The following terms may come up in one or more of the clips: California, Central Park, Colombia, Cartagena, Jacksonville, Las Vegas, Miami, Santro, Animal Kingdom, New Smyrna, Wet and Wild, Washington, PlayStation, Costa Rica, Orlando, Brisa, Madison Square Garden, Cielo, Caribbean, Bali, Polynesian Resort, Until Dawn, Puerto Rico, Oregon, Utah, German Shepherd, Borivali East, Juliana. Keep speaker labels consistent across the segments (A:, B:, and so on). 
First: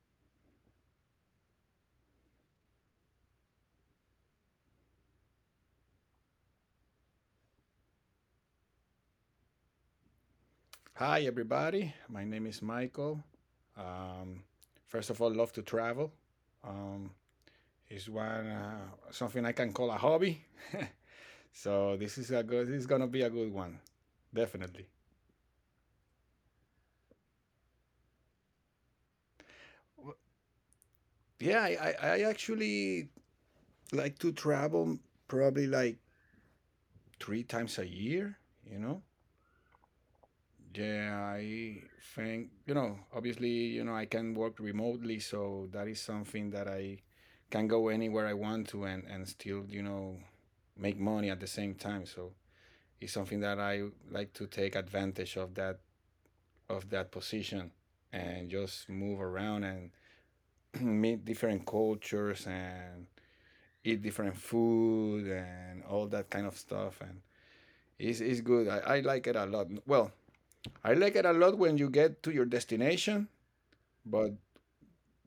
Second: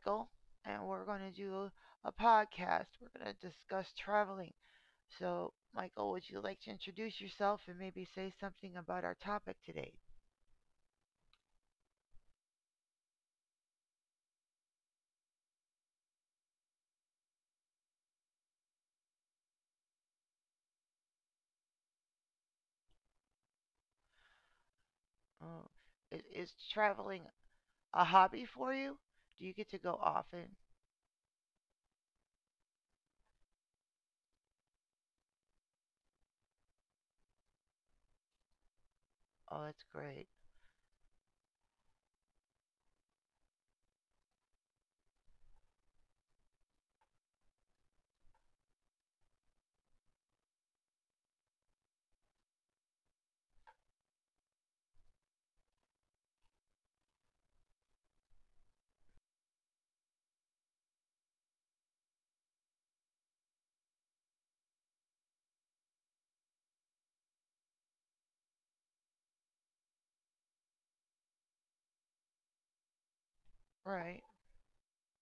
A: Michael, and we're going to do a podcast. We're going to discuss traveling. So, Michael, would you like to introduce yourself and maybe say something about our topic today?
B: Hi, everybody. My name is Michael. Um, first of all, love to travel. Um, it's one something I can call a hobby. This is gonna be a good one, definitely.
A: Oh, is traveling a hobby for you? Do you get to go
B: Wh-
A: often?
B: Yeah, I actually like to travel probably like three times a year. You know,
A: Oh, that's great.
B: Yeah, I think, obviously, I can work remotely, so that is something that I can go anywhere I want to and still, make money at the same time. So it's something that I like to take advantage of that position and just move around and meet different cultures and eat different food and all that kind of stuff. And it's good. I like it a lot. Well, I like it a lot when you get to your destination.
A: Right.
B: But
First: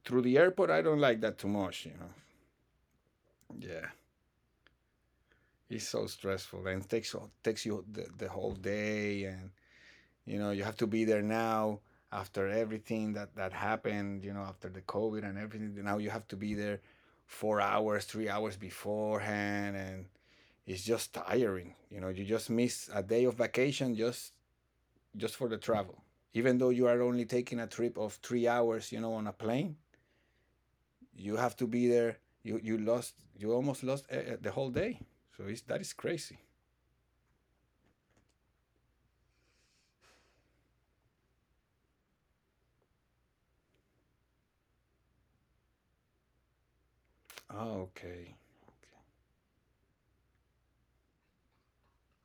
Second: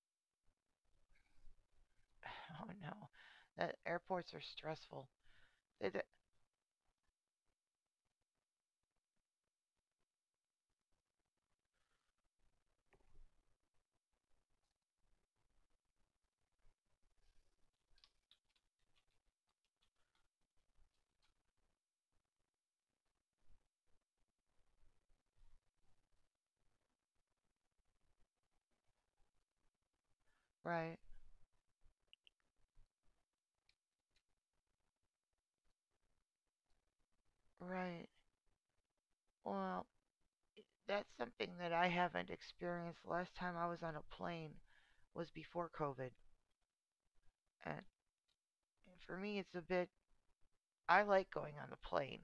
B: through the airport, I don't like that too much.
A: Oh no, that
B: Yeah,
A: airports are stressful.
B: it's
A: They d-
B: so stressful and takes you the whole day, and you know you have to be there now after everything that happened. You know, after the COVID and everything, now you have to be there 4 hours, 3 hours beforehand, and it's just tiring. You just miss a day of vacation just for the travel. Even though you are only taking a trip of 3 hours, on a plane,
A: right,
B: you have to be there. You lost. You almost lost the whole day. So that is crazy.
A: right. Well, that's something that I haven't experienced. Last time I was on a plane was before COVID, and
B: Oh, okay.
A: for me, it's a bit. I like going on the plane.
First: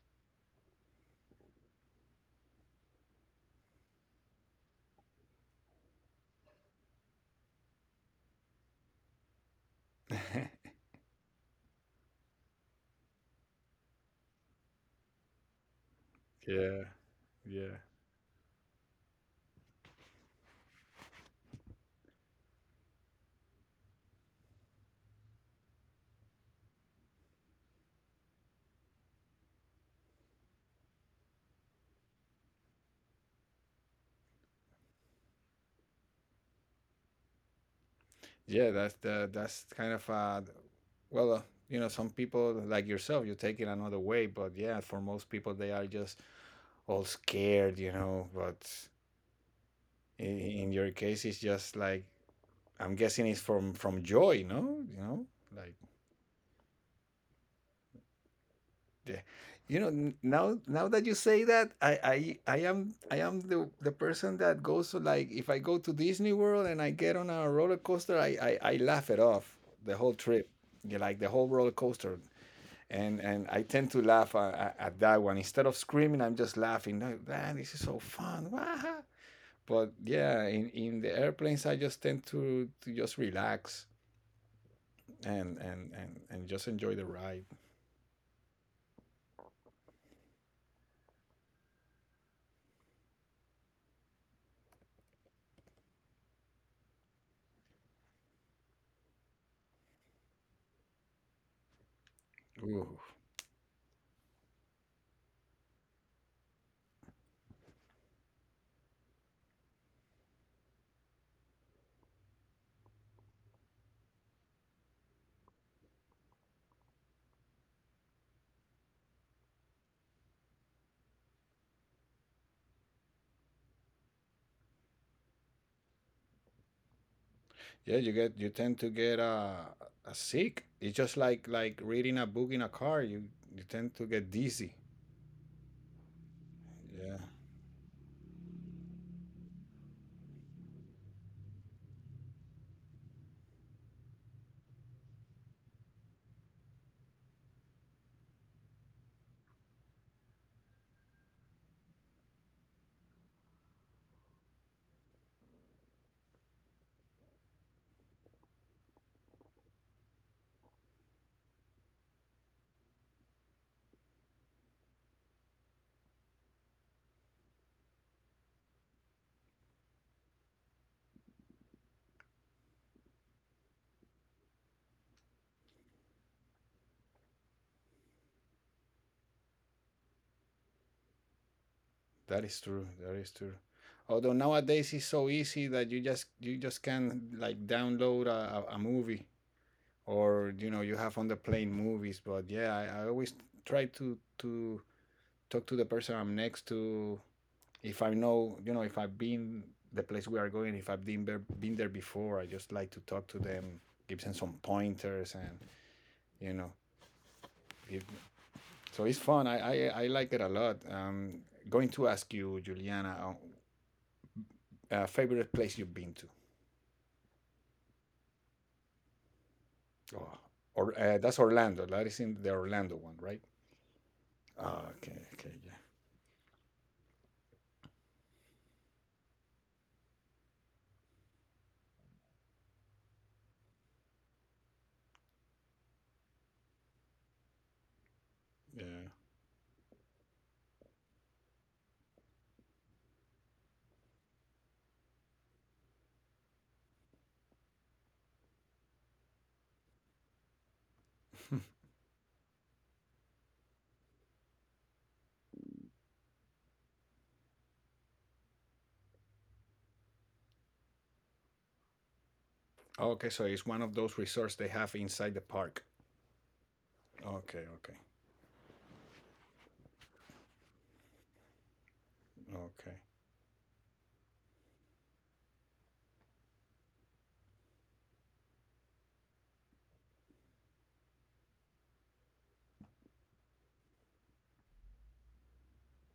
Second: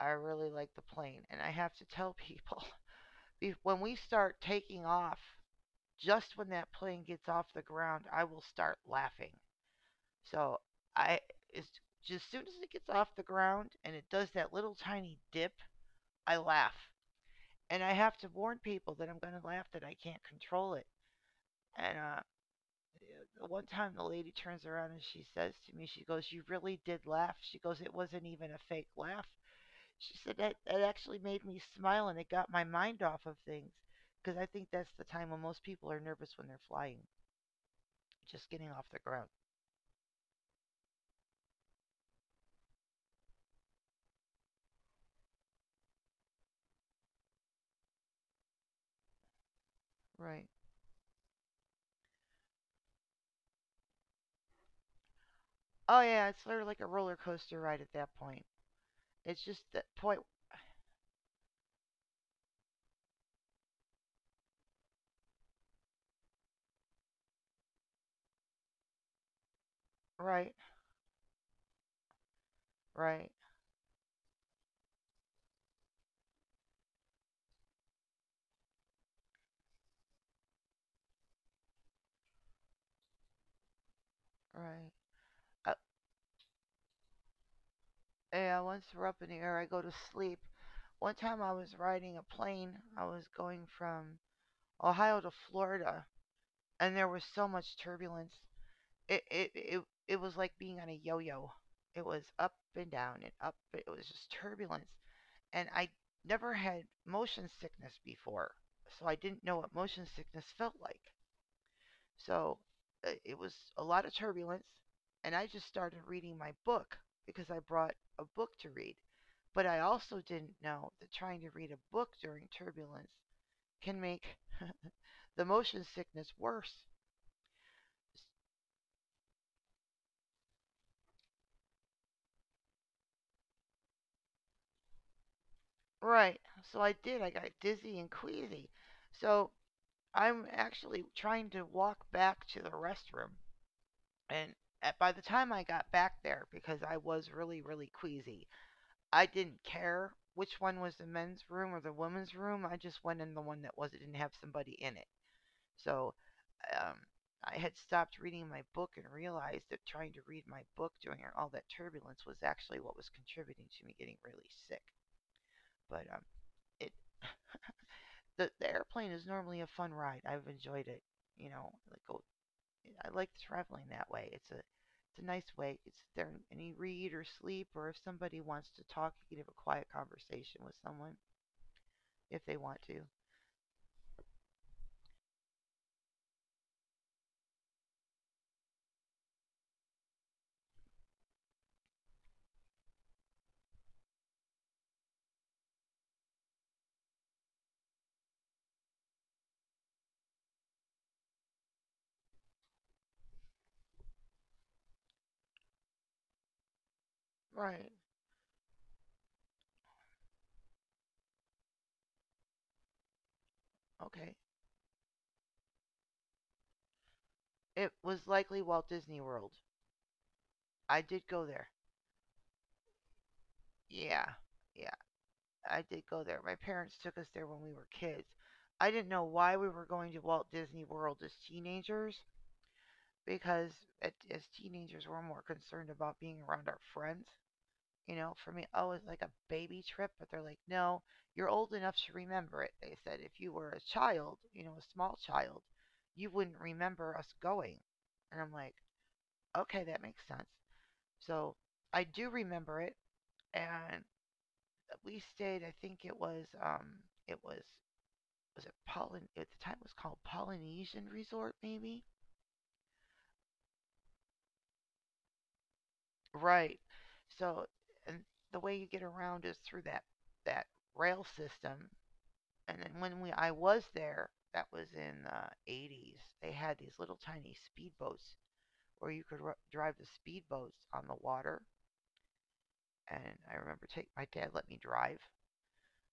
A: I really like the plane, and I have to tell people when we start taking off. Just when that plane gets off the ground, I will start laughing. So I as, as soon as it gets off the ground and it does that little tiny dip, I laugh.
B: yeah, yeah,
A: And I have to warn people that I'm going to laugh that I can't control it. And the one time the lady turns around and she says to me, she goes, "You really did laugh." She goes, "It wasn't even a fake laugh." She said that that actually made me smile and it got my mind off of things because I think that's the time when most people are nervous when they're flying, just getting
B: yeah.
A: off the ground.
B: That's kind of well, some people like yourself, you take it another way. But yeah, for most people, they are just all scared. But in,
A: Right.
B: in your case, it's just like I'm guessing it's from joy, no? Like
A: Oh yeah, it's sort of like a roller coaster ride at that point.
B: Yeah.
A: It's just
B: You
A: that
B: know,
A: point.
B: now now that you say that, I am the person that goes to like if I go to Disney World and I get on a roller coaster, I laugh it off the whole trip.
A: Right,
B: Yeah, like the whole roller coaster. And
A: right,
B: and I tend to laugh at that one. Instead of screaming, I'm just laughing. Like, Man, this is so fun. Wah!" But yeah, in the airplanes I just tend to just relax
A: right.
B: and,
A: Uh,
B: and, and, and just enjoy the ride.
A: yeah, once we're up in the air, I go to sleep. One time I was riding a plane. I was going from Ohio to Florida, and there was so much turbulence. It it it, it was like being on a yo-yo. It was up and
B: Ooh.
A: down and up. It was just turbulence, and I never had motion sickness before, so I didn't know what motion sickness felt like. So it was a lot of turbulence, and I just started reading my book because I brought a book to read. But I also didn't know that trying to read a book during turbulence can make the motion sickness worse.
B: Yeah, you tend to get sick. It's just like reading a book in a car. You tend to get dizzy.
A: Right. So I did.
B: Yeah,
A: I got dizzy and queasy. So I'm actually trying to walk back to the restroom. And by the time I got back there, because I was really queasy, I didn't care which one was the men's room or the women's room. I just went in the one that was it didn't have somebody in it. So um, I had stopped reading my book and realized that trying to read my book during all that turbulence was actually what was contributing to me getting really sick. But it the airplane is normally a fun ride. I've enjoyed it. You know, like go, I like traveling that way. It's a nice way. It's there and you read or sleep, or if somebody wants to talk, you can have a quiet conversation with someone if
B: that
A: they
B: is
A: want
B: true.
A: to.
B: That is true. Although nowadays it's so easy that you just can like download a movie or you have on the plane movies. But yeah, I always try to talk to the person I'm next to if I know, if I've been the place we are going, if I've been there before, I just like to talk to them, give them some pointers, and you know,
A: Right.
B: give, so it's fun. I like it a lot. Going to ask you, Juliana,
A: Okay.
B: favorite place you've been to?
A: It was likely Walt Disney World.
B: Oh, or
A: I did
B: that's
A: go there.
B: Orlando. That is in the Orlando one, right?
A: Yeah.
B: Oh,
A: Yeah.
B: okay, okay,
A: I did go there. My parents took us there when we were kids. I didn't know why we were going to Walt Disney World as teenagers because as teenagers we're more concerned about being around our friends. You know, for me, oh,
B: yeah.
A: it's like a baby trip, but they're like, no, you're old enough to remember it. They said if you were a child, you know, a small child, you wouldn't remember us going. And I'm like, okay, that makes sense.
B: Yeah.
A: So I do remember it, and we stayed. I think it was it was was it Polyn? At the time, it was called Polynesian Resort, maybe.
B: Okay, so it's one of those resorts they have inside the park.
A: Right.
B: Okay,
A: So,
B: okay,
A: and the way you get around is through that rail system. And then when we I was there, that was in the 80s. They had these little tiny speedboats where you could drive the speedboats on the water. And I remember take my dad let me drive.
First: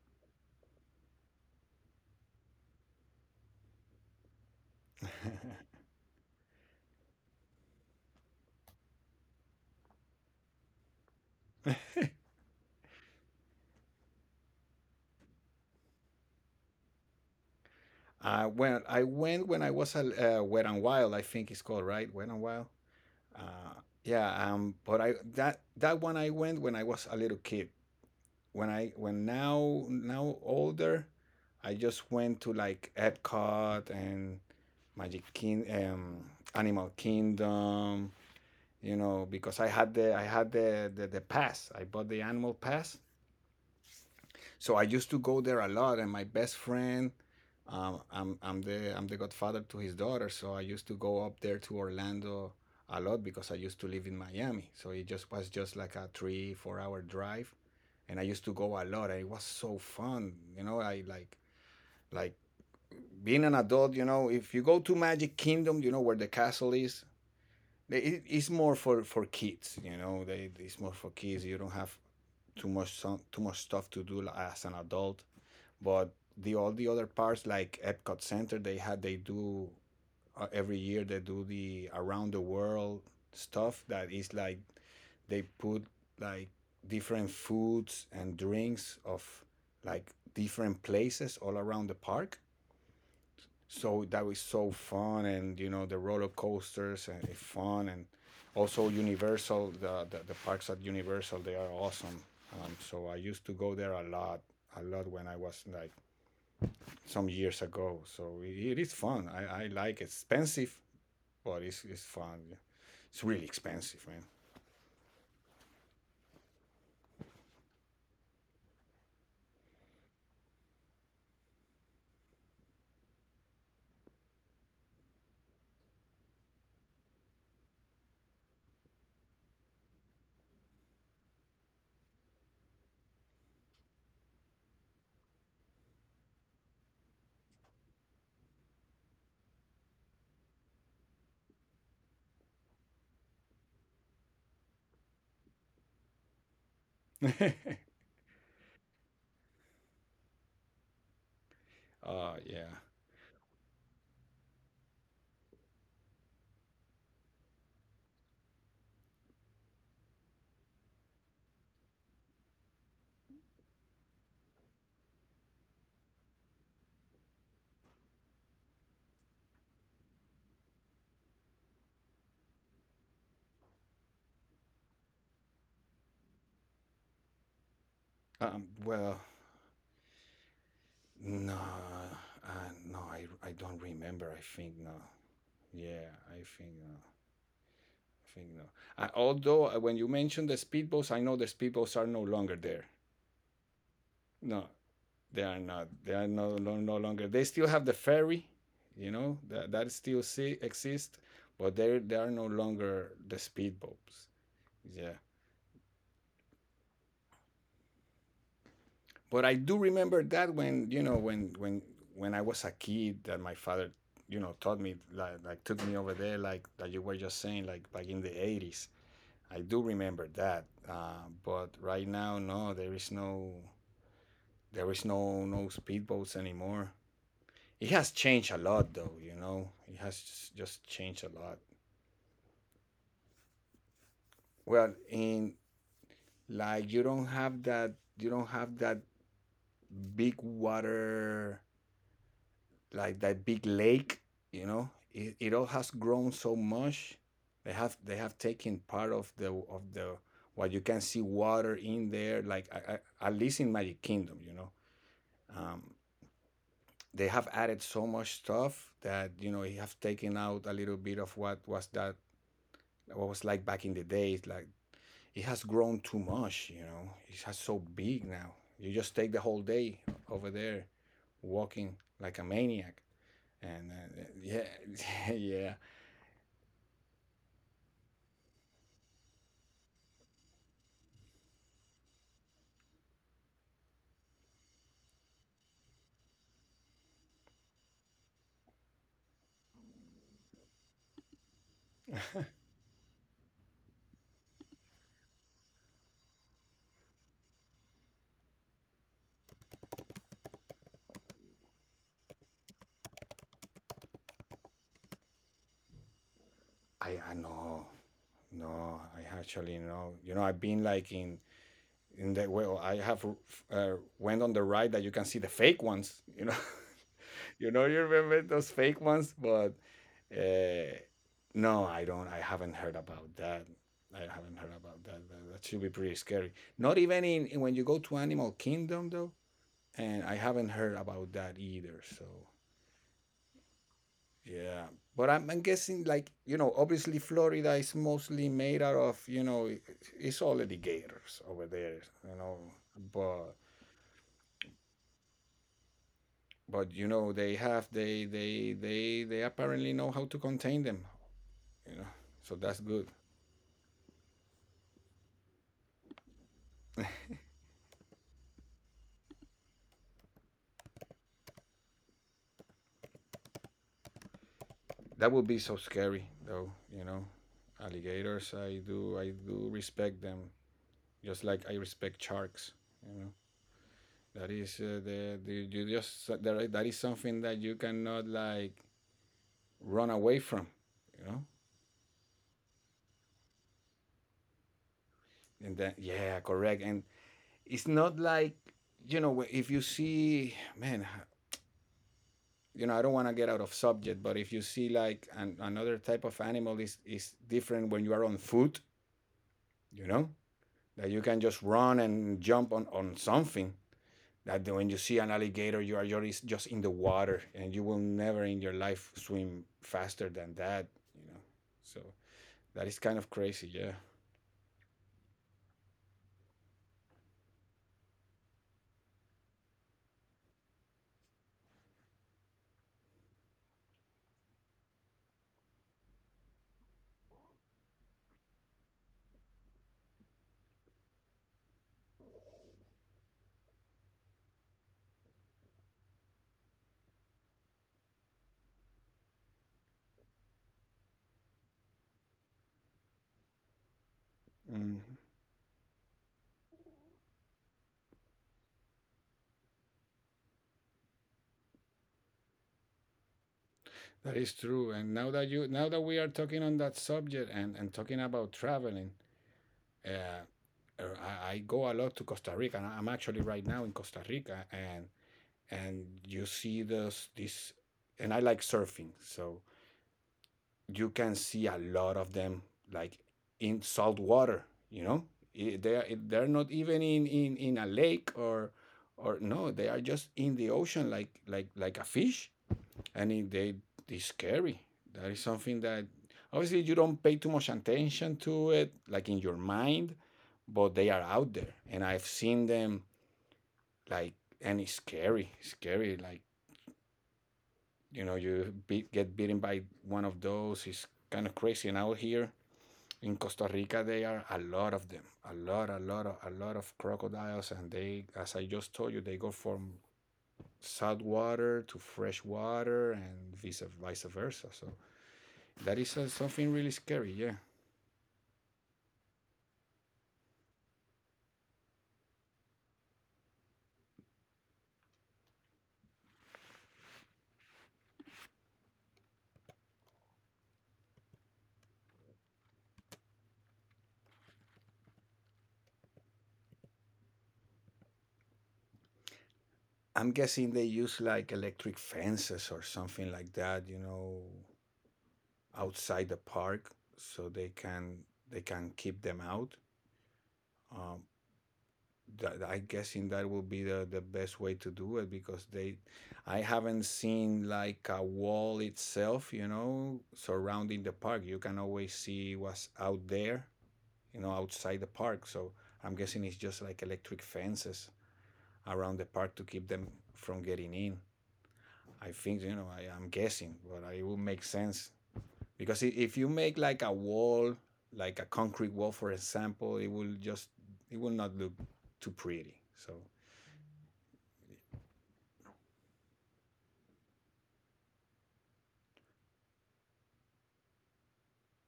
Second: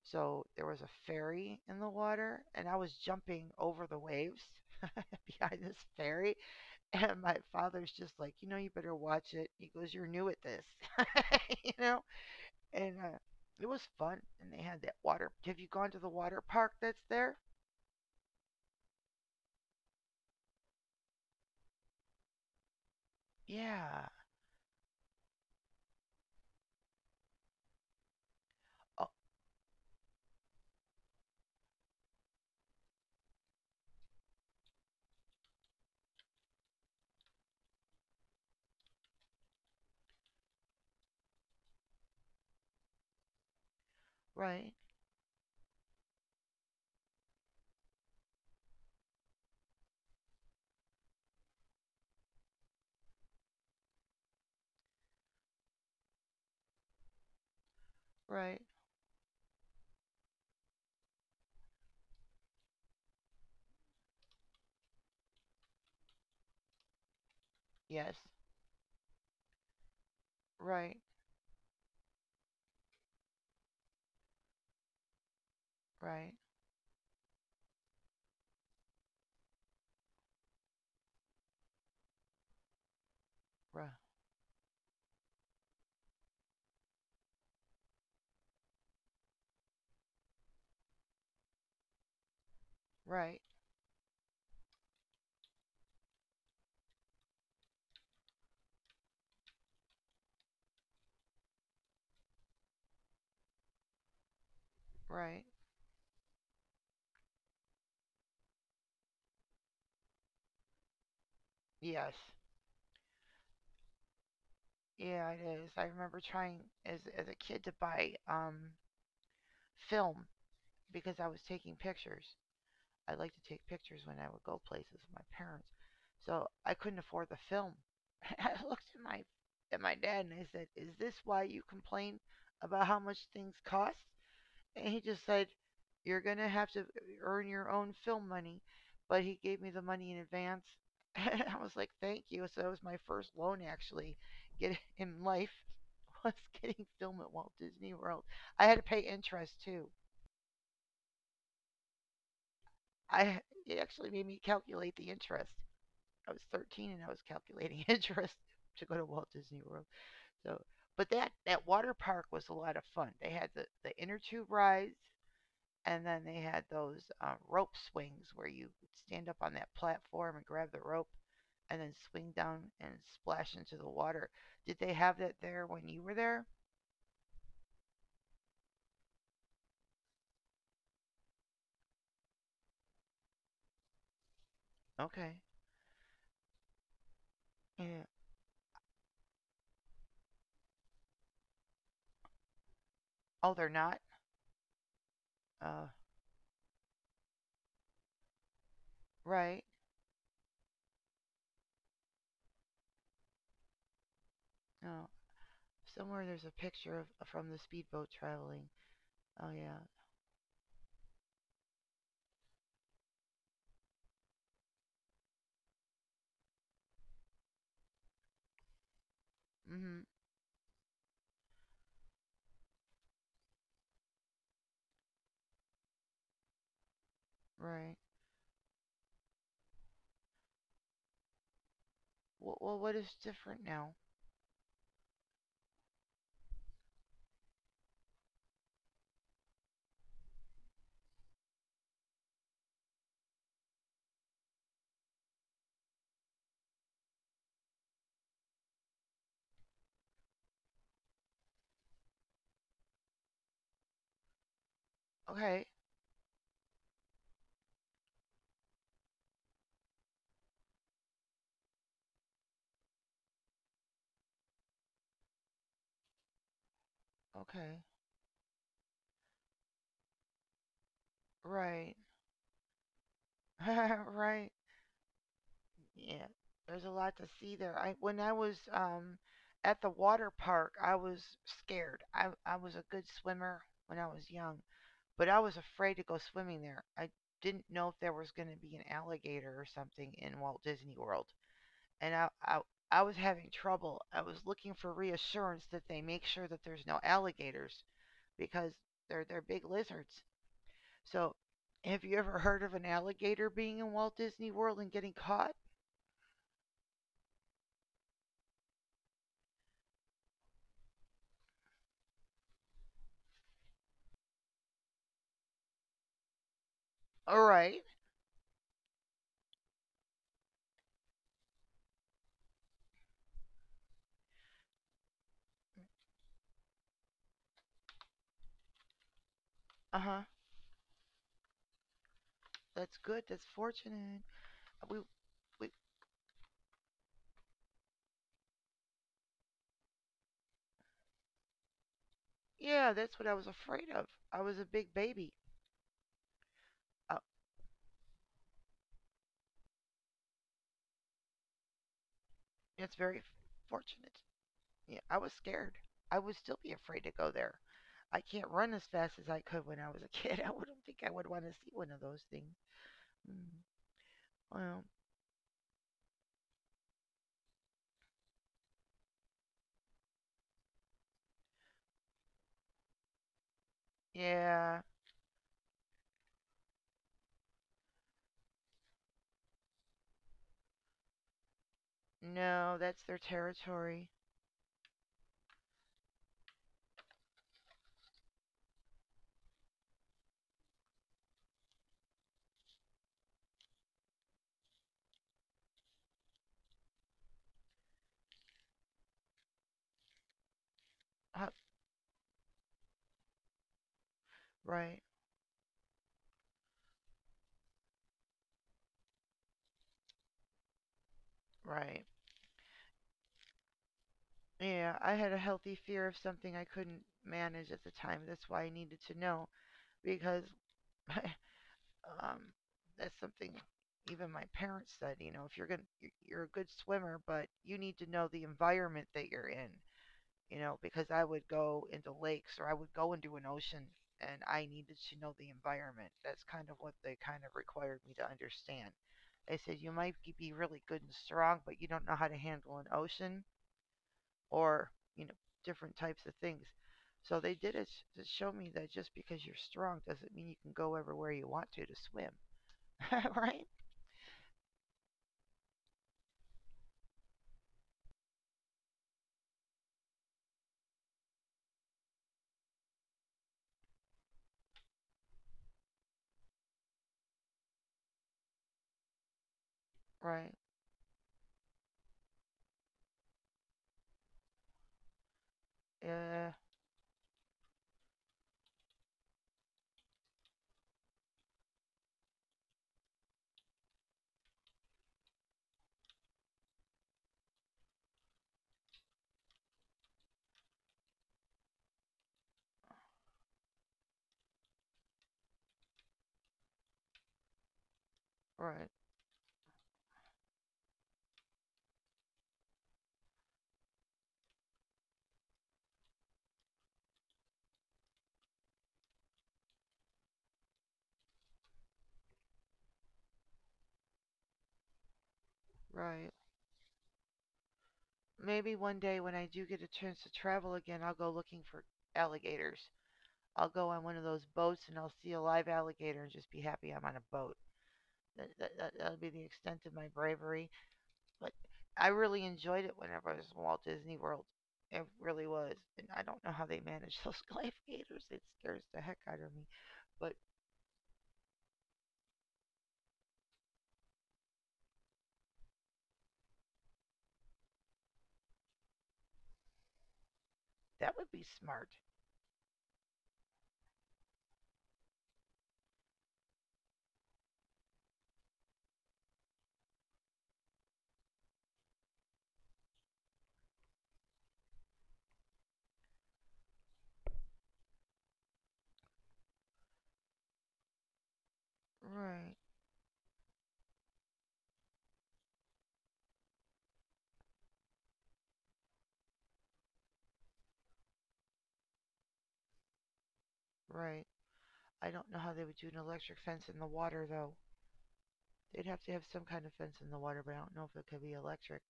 A: So there was a ferry in the water, and I was jumping over the waves
B: okay.
A: behind this ferry. And my father's just like, you know, you better watch it. He goes, you're new at this, you know. And it was fun. And they had that water. Have you gone to the water park that's there?
B: Well, I went when I was a Wet and Wild, I think it's called, right? Wet and Wild. Uh,
A: Yeah.
B: yeah. But I that that one I went when I was a little kid. When I
A: Oh,
B: when Now older, I just went to like Epcot and Magic King, Animal Kingdom. Because I had the pass. I bought the animal pass.
A: right,
B: So I used to go there a lot, and my best friend, I'm the godfather to his daughter, so I used to go up there to Orlando a lot because I used to live in Miami, so it just was just like a 3, 4 hour drive, and I used to
A: right.
B: go a lot, and it was so fun. I like being an adult, if you go to Magic Kingdom, you know where the castle is,
A: Yes.
B: it's more for kids. They, it's
A: Right,
B: more for kids. You don't have too much stuff to do as an adult. But
A: right,
B: the all the other parts like Epcot Center, they do every year they do the around the world stuff
A: right,
B: that is like they put like different foods and drinks of like different places all around the park.
A: right,
B: So that was so fun, and you know the roller coasters and it's fun, and also Universal, the parks at Universal, they are awesome. So I used to go there a lot when I
A: right.
B: was like some years ago. So it is fun. I like it. Expensive, but it's
A: Yes.
B: fun. Yeah. It's really expensive,
A: Yeah, it is. I remember trying as a kid to buy film because I was taking pictures. I like to take pictures when I would go places with my parents. So I couldn't afford the film. I looked at my dad and I said, "Is this why you complain about how much things cost?" And he just said, "You're going to have to earn your own film money." But he gave me the money in advance. I was like, "Thank you." So that was my first loan actually get in life was getting film at Walt
B: man.
A: Disney World. I had to pay interest too.
B: Yeah.
A: I it actually made me calculate the interest. I was 13 and I was calculating interest to go to Walt Disney World. So, but that water park was a lot of fun. They had the inner tube rides, and then they had those rope swings where you would stand up on that platform and grab the rope and then swing down and splash into the water. Did they have that there when you were there?
B: Well, no, no, I don't remember. I think no.
A: Okay.
B: Yeah, I think no.
A: Yeah.
B: I think no. Although when you mentioned the speedboats, I know the speedboats are no longer there.
A: Oh, they're not.
B: No, they are
A: Uh,
B: not. They are no longer. They still have the ferry,
A: right.
B: that, that still exist, but they are no longer the speedboats.
A: No.
B: Yeah.
A: Somewhere there's a picture of from the speedboat traveling. Oh
B: But I
A: yeah.
B: do remember that when you know when I was a kid that my father taught me like took me over there like that you were just saying like back in the 80s. I do
A: Mhm.
B: remember that but right now no there is no speedboats anymore.
A: Right.
B: It has changed a lot though it has just changed a lot.
A: Well, well, what is different now?
B: Well, in like you don't have that big water like that big lake. You know, it all has grown so much. They have they have taken part of the what you can see water in there like at least in Magic Kingdom.
A: Okay.
B: um, they have added so much stuff that you have taken out a little bit of what was like back in the days like. It has grown too much. It has so
A: Okay.
B: big now. You just take the whole day over there
A: Right.
B: walking like a maniac. And
A: Right.
B: yeah, yeah.
A: Yeah. There's a lot to see there. I when I was at the water park, I was scared. I was a good swimmer when I was young, but I was afraid to go swimming there. I didn't know if there was going to be an alligator or something in Walt Disney World, and I I was having trouble. I was looking for reassurance that they make sure that there's no alligators because they're big lizards. So, have you ever heard of an alligator being in Walt Disney World and getting caught?
B: I know, no, I actually know. I've been like in the well, I have uh, went on the ride that you can see the fake ones.
A: All right.
B: You remember those fake ones, but Uh, no, I don't. I haven't heard about that. I haven't heard about that. That should be pretty scary. Not even in when you go to Animal Kingdom though,
A: Uh huh.
B: and I haven't heard about that either. So
A: That's good. That's fortunate.
B: yeah,
A: We,
B: but I'm
A: we
B: guessing like obviously Florida is mostly made out of it's all alligators over there. You know,
A: yeah, that's what I was
B: but
A: afraid of. I was a big baby.
B: but
A: Uh,
B: they have they apparently know how to contain them. You know, so that's
A: that's
B: good.
A: very fortunate. Yeah, I was scared. I would still be afraid to go there. I can't run as fast as I could when I was a kid. I wouldn't think I would want to see one of those things. Mm, well,
B: That would be so scary though alligators I do respect them just like I respect sharks you know that
A: yeah,
B: is the you just that, That is something that you cannot like run away from you know
A: no, that's their territory.
B: and then, yeah, correct, and it's not like if you see man, I don't want to get out of subject but if you see like another type of animal is different when you are on foot you know that you can
A: Uh,
B: just run and jump on something that when
A: right.
B: you see an alligator you are just in the water and you will never in your life swim faster than that you know so
A: Right.
B: That is kind of crazy, yeah.
A: Yeah, I had a healthy fear of something I couldn't manage at the time. That's why I needed to know because um that's something even my parents said, you know, if you're going to you're a good swimmer, but you need to know the environment that you're in, you know, because I would go into lakes or I would go into an ocean and I needed to know the environment. That's kind of what they kind of required me to understand. They said you might be really good and strong, but you don't know how to handle an ocean or
B: mm,
A: you know different types of things. So they did it to show me that just because you're strong doesn't mean you can go everywhere you want to swim, right?
B: that is true. And now that you now that we are talking on that subject and talking about traveling uh, I go a lot to Costa Rica and I'm actually right now in Costa Rica and you see this and I like surfing so
A: Right.
B: you can see a lot of them like in salt water they're
A: Yeah.
B: not even in a lake or no they are just in the ocean like a fish and they it's scary that is something that obviously you don't pay too much attention to it like in your mind but they are out there and I've seen them like and it's scary scary like
A: Right.
B: get bitten by one of those. It's kind of crazy. And out here in Costa Rica, there are a lot of them, a lot of crocodiles, and they, as I just told you, they go from salt water to fresh water, and vice versa. So that is
A: Right.
B: something really scary. Yeah,
A: Maybe one day when I do get a chance to travel again, I'll go looking for alligators. I'll go on one of those boats and I'll see a live alligator and just be happy I'm on a boat. That will be the extent of my bravery. But I really enjoyed it whenever I was in Walt Disney World. It really was. And I don't know how they manage those gladiators. It scares the heck out of me. But
B: I'm guessing they use like electric fences or something like that, you know, outside the park, so they can keep them out.
A: that
B: Um,
A: would be smart.
B: that I guessing that will be the best way to do it because they I haven't seen like a wall itself, you know, surrounding the park. You can always see what's out there, you know, outside the park. So I'm guessing it's just like electric fences around the park to keep them from getting in. I
A: Right,
B: think, you know, I am guessing, but it will make sense. Because if you make like a wall, like a concrete wall, for example, it will not look too pretty. So
A: right. I don't know how they would do an electric fence in the water though. They'd have to have some kind of fence in the water, but I don't know if it could be electric.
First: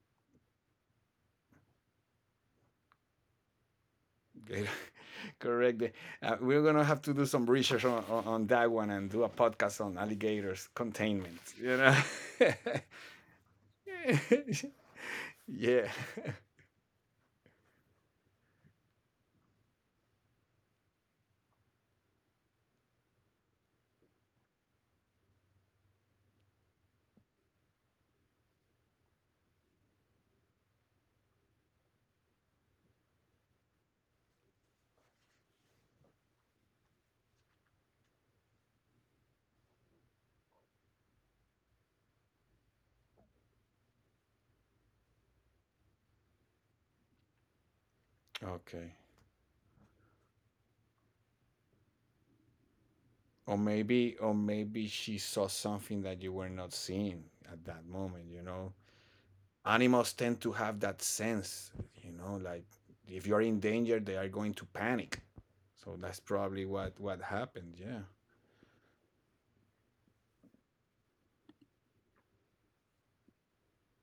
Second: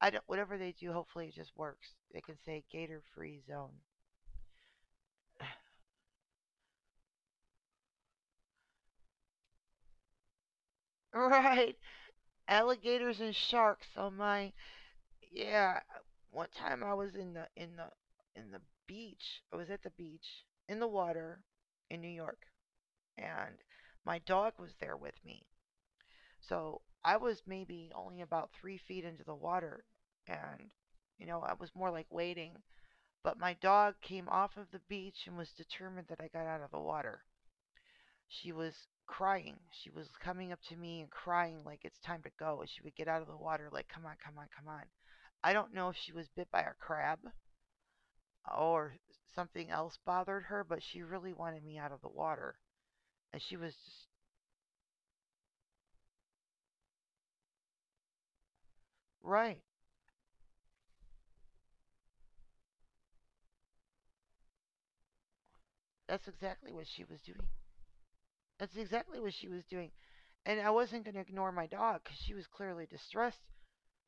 A: I don't whatever they do, hopefully it just works. They can say gator free zone.
B: good. Correct. We're gonna have to do some research on that one and do a podcast on alligators containment.
A: Right.
B: You know.
A: Alligators and sharks. Oh my. Yeah,
B: Yeah.
A: one time I was in the in the in the beach. I was at the beach in the water in New York, and my dog was there with me. So I was maybe only about 3 feet into the water, and you know I was more like waiting. But my dog came off of the beach and was determined that I got out of the water. She was crying. She was coming up to me and crying like it's time to go. And she would get out of the water like, come on, come on, come on. I don't know if she was bit by a crab
B: Okay.
A: or something else bothered her, but she really wanted me out of the water. And she
B: Or
A: was just.
B: maybe, or maybe she saw something that you were not seeing at that moment. You know,
A: Right.
B: animals tend to have that sense. You know, like if you're in danger, they are going to panic. So that's
A: That's
B: probably
A: exactly what
B: what
A: she was
B: what
A: doing.
B: happened. Yeah.
A: That's exactly what she was doing. And I wasn't going to ignore my dog because she was clearly distressed.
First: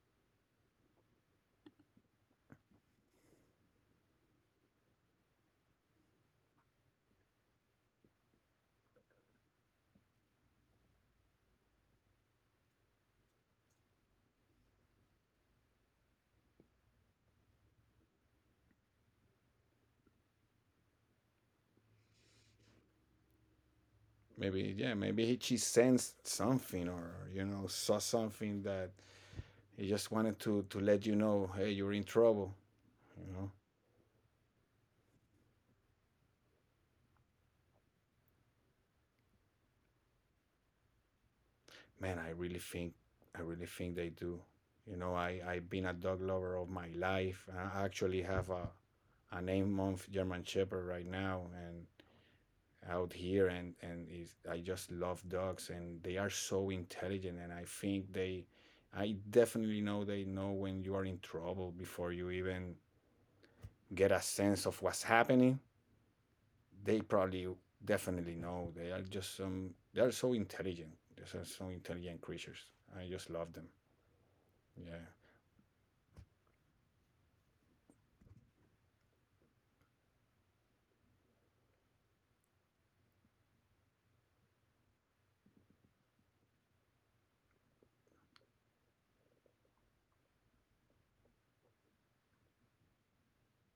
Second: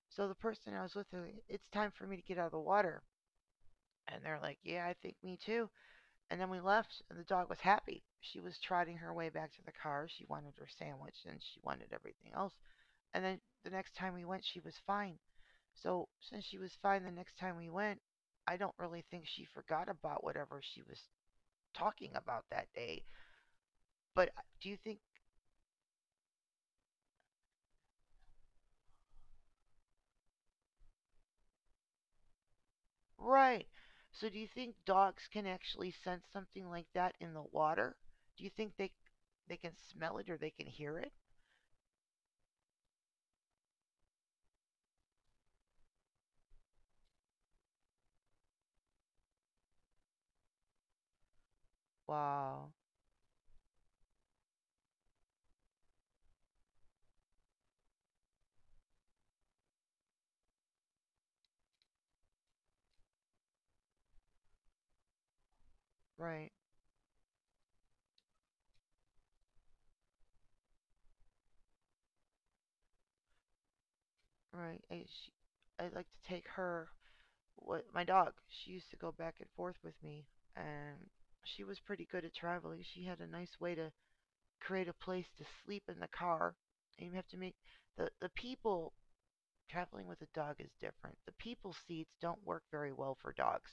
A: So the person I was with, like, it's time for me to get out of the water. And they're like, yeah, I think me too. And then we left, and the dog was happy. She was trotting her way back to the car. She wanted her sandwich and she wanted everything else. And then the next time we went, she was fine. So, since she was fine the next time we went, I don't really think she forgot about whatever she was talking about that day. But do
B: Maybe,
A: you
B: yeah,
A: think,
B: maybe he she sensed something or you know saw something that he just wanted to let you know, hey, you're in trouble, you know.
A: right? So, do you think dogs can actually sense something like that in the water? Do you think they can smell it or they can hear it?
B: Man, I really think, I really think they do. You know, I've been a dog lover of my life. I actually have a an 8 month german shepherd right now. And
A: Wow.
B: out here, and is, I just love dogs, and they are so intelligent. And I think they, I definitely know they know when you are in trouble before you even get a sense of what's happening,
A: Right.
B: they probably definitely know. They are just they are so intelligent. They are so intelligent creatures. I just love them.
A: Right.
B: Yeah.
A: I'd like to take her what my dog. She used to go back and forth with me, and she was pretty good at traveling. She had a nice way to create a place to sleep in the car. And you have to make the people traveling with a dog is different. The people seats don't work very well for dogs.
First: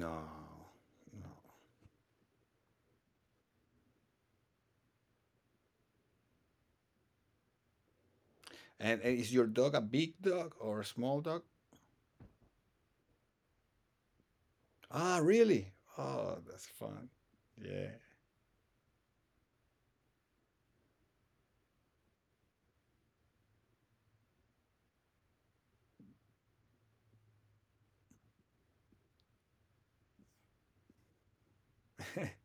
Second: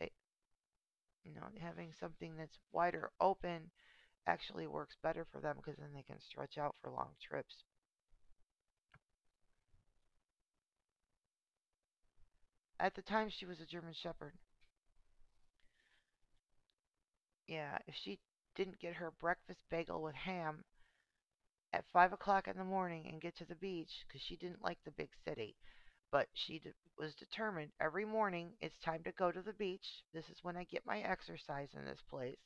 A: They
B: no.
A: having something that's wider open actually works better for them because then they can stretch out for long trips.
B: And is your dog a big dog or a small dog?
A: At the time, she was a German Shepherd.
B: Ah, really? Oh, that's fun.
A: Yeah,
B: Yeah.
A: if she didn't get her breakfast bagel with ham at 5 o'clock in the morning and get to the beach because she didn't like the big city. But she was determined every morning it's time to go to the beach. This is when I get my exercise in this place.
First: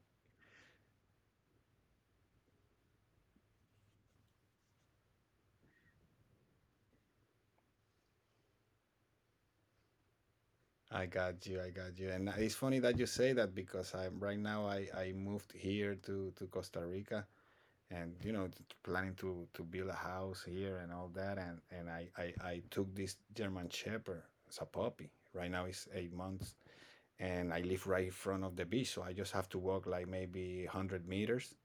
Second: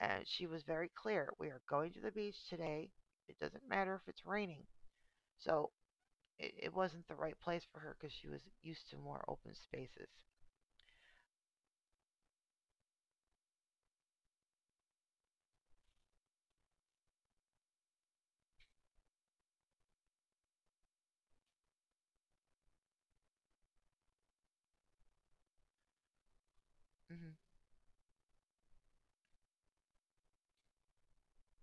A: And she was very clear we are going to the beach today. It doesn't matter if it's raining. So it wasn't the right place for her because she was used to more open spaces.
B: I got you. I got you. And it's funny that you say that because I'm right now I moved here to Costa Rica, and you know, planning to build a house here and all that. I took this german shepherd as a puppy. Right now it's 8 months,
A: Mm-hmm,
B: and I live right in front of the beach, so I just have to walk like maybe 100 meters.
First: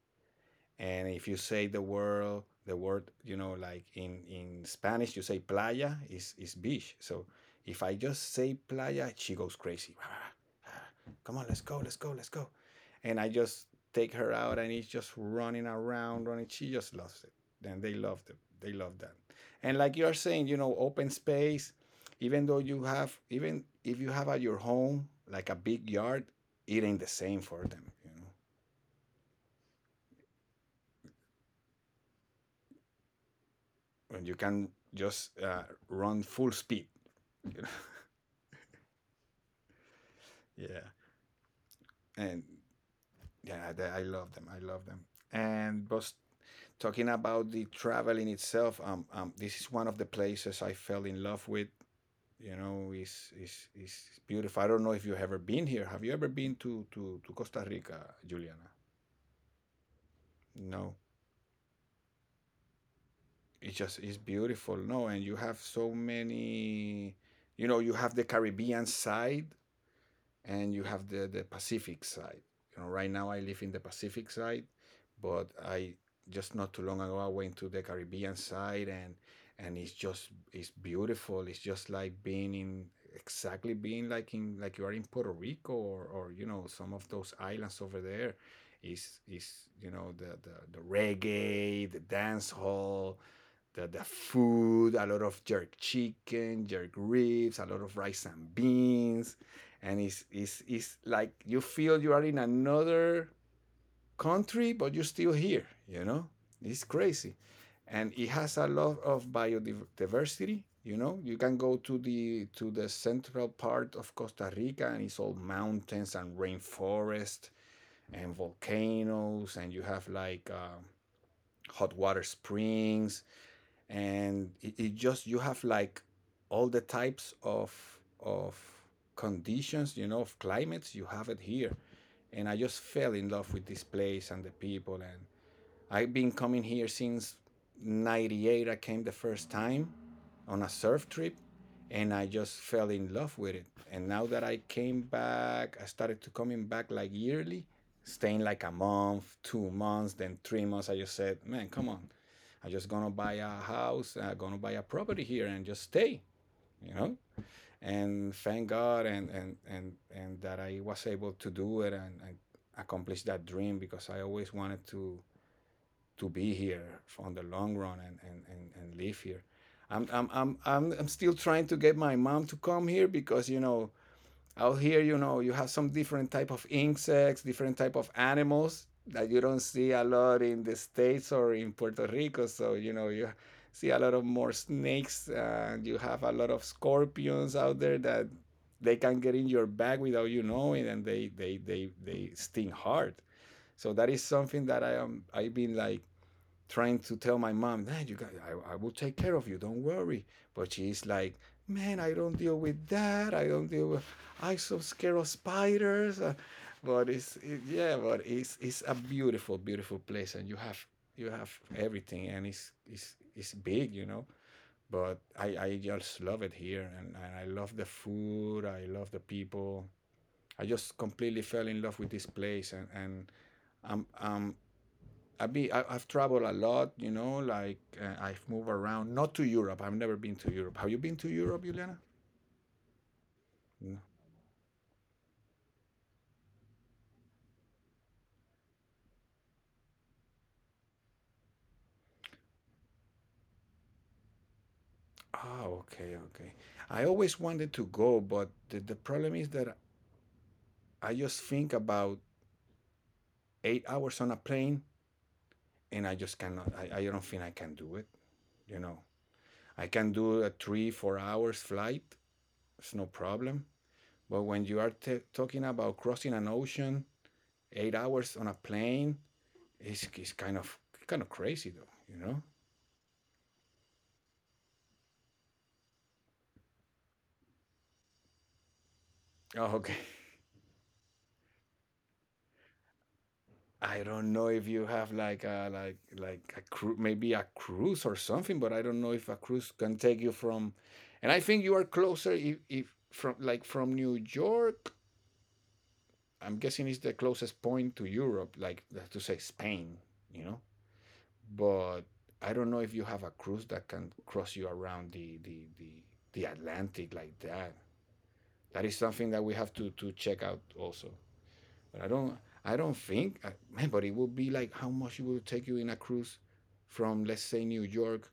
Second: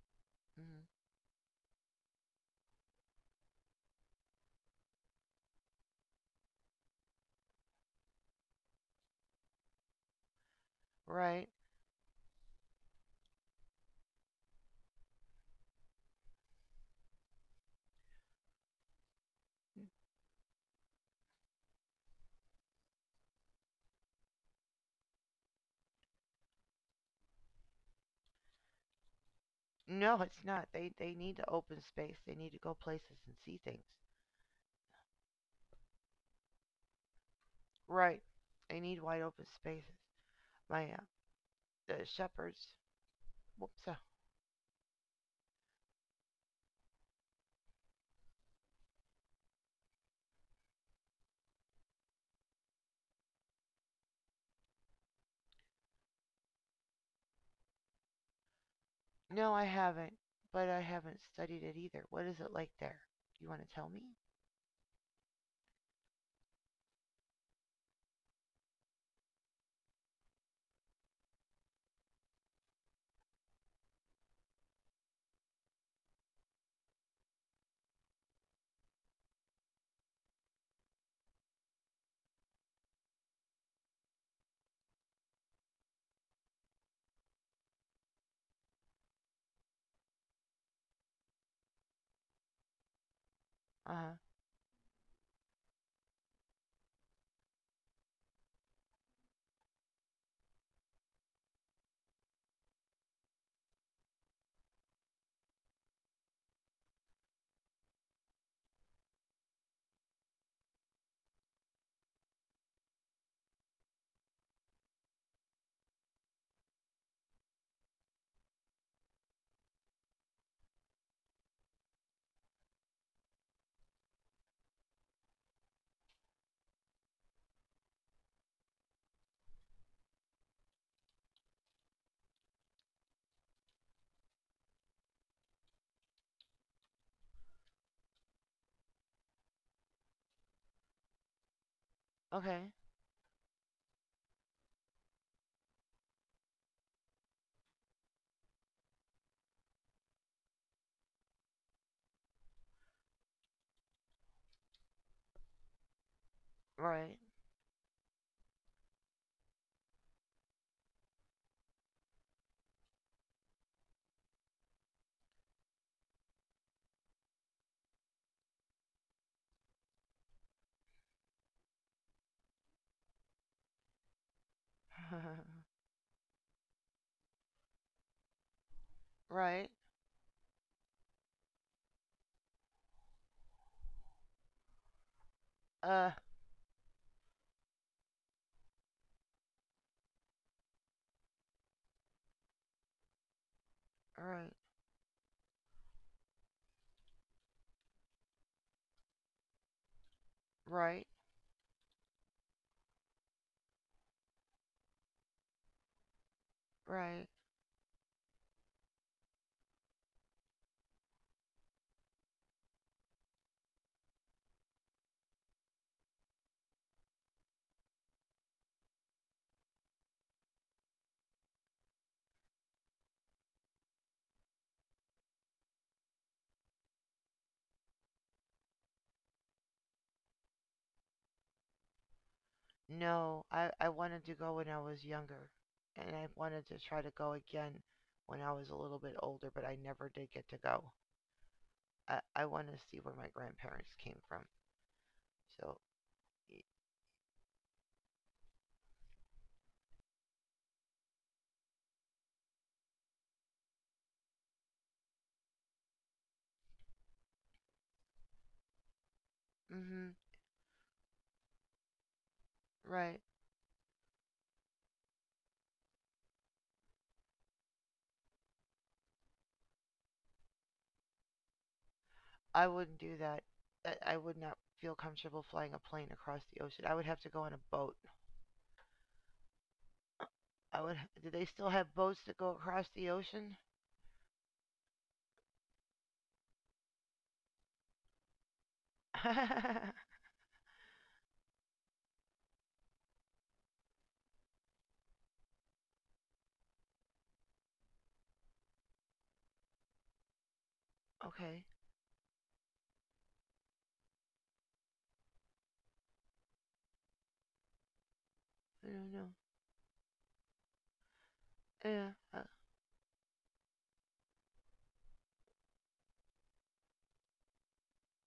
B: And
A: mm-hmm.
B: if you say the word, you know, like in spanish you say playa, is beach. So if I just say playa, she goes crazy. Come on,
A: Right.
B: let's go, let's go, let's go. And I just take her out, and it's just running around running, she just loves it. And they love it, they love that. And like you are saying, you know, open space. Even though you have, even if you have at your home like a big yard, it ain't the same for them, you know.
A: No, it's not. They need to open space. They need to go places and see things.
B: When you can just run full speed. You know?
A: Right. They need wide open spaces.
B: Yeah,
A: My the
B: and
A: shepherds.
B: yeah,
A: Whoops.
B: the, I love them. I love them. And but talking about the travel in itself, this is one of the places I fell in love with. You know, is beautiful. I don't know if you've ever been here. Have you ever been to Costa Rica, Juliana?
A: No, I haven't, but I
B: No,
A: haven't studied it either. What is it like there? You want to
B: it's
A: tell
B: just
A: me?
B: it's beautiful. No, and you have so many. You know, you have the Caribbean side, and you have the Pacific side. You know, right now I live in the Pacific side, but I, just not too long ago, I went to the Caribbean side. And it's just it's beautiful. It's just like being in, exactly being like in, like you are in Puerto Rico, or you know, some of those islands over there. Is You know, the reggae, the dance hall,
A: Uh
B: the
A: huh.
B: food, a lot of jerk chicken, jerk ribs, a lot of rice and beans. And it's like you feel you are in another country, but you're still here, you know? It's crazy. And it has a lot of biodiversity, you know? You can go to the central part of Costa Rica, and it's all mountains and rainforest and volcanoes. And you have like hot water springs. And it just, you have like all the types of of conditions, you know, of climates, you have it here. And I just fell in love with this place and the people. And I've been coming here since 98. I came the first time on a surf trip, and I just
A: Okay.
B: fell in love with it. And now that I came back, I started to coming back like yearly, staying like a month, 2 months, then 3 months. I just said, man, come on. I am just gonna buy a house, I gonna buy a property here and just stay, you
A: Right.
B: know? And thank God and that I was able to do it, and accomplish that dream, because I always wanted to be here on the long run, and live here. I'm still trying to get my mom to come here because, you know, out here, you know, you have some different type of insects, different type of animals that you don't
A: right.
B: see a lot in the States or in Puerto Rico. So, you know, you see a lot of more snakes, and you
A: Uh.
B: have a lot of scorpions out there that they can get in your bag without you knowing. And they sting hard. So that is
A: Right.
B: something that I am, I've been like trying to tell my mom, nah, you got, I will take care of you. Don't worry. But she's
A: Right.
B: like, man, I don't deal with that. I don't deal with, I'm so scared of spiders. But
A: Right.
B: yeah, but it's a beautiful, beautiful place. And you have everything, and it's big, you know, but I just love it here. And I love the food. I love the people. I just completely fell in love with this place. And, and I'm, I'm I've, I've traveled a lot, you know, like I've moved around, not to Europe. I've never been to Europe. Have you been to Europe, Juliana?
A: No, I
B: No.
A: wanted to go when I was younger, and I wanted to try to go again when I was a little bit older, but I never did get to go. I want to see where my grandparents came from. So.
B: Oh, okay, okay. I always wanted to go, but the problem is that I just think about 8 hours on a plane, and I just cannot, I don't think I can do it, you know. I can
A: Mm-hmm.
B: do a three, 4 hours flight, it's no
A: Right.
B: problem. But when you are talking about crossing an ocean, 8 hours on a plane, it's kind of crazy though, you know.
A: I wouldn't do that. I would not feel comfortable flying a plane across the ocean. I would have to go on a boat.
B: Oh, okay.
A: I would. Do they still have boats that go across the ocean?
B: I don't know if you have like a a maybe a cruise or something, but I don't know if
A: okay.
B: a cruise can take you from. And I think you are closer if from like from New York. I'm guessing it's the closest point to Europe, like let to say Spain, you know.
A: I
B: But I don't know if you have a cruise that can cross you around the Atlantic like that. That is
A: don't
B: something
A: know.
B: that we have to check out also. But I
A: Yeah.
B: don't, I don't think man, but it would be like how much it will take you in a cruise from let's say New York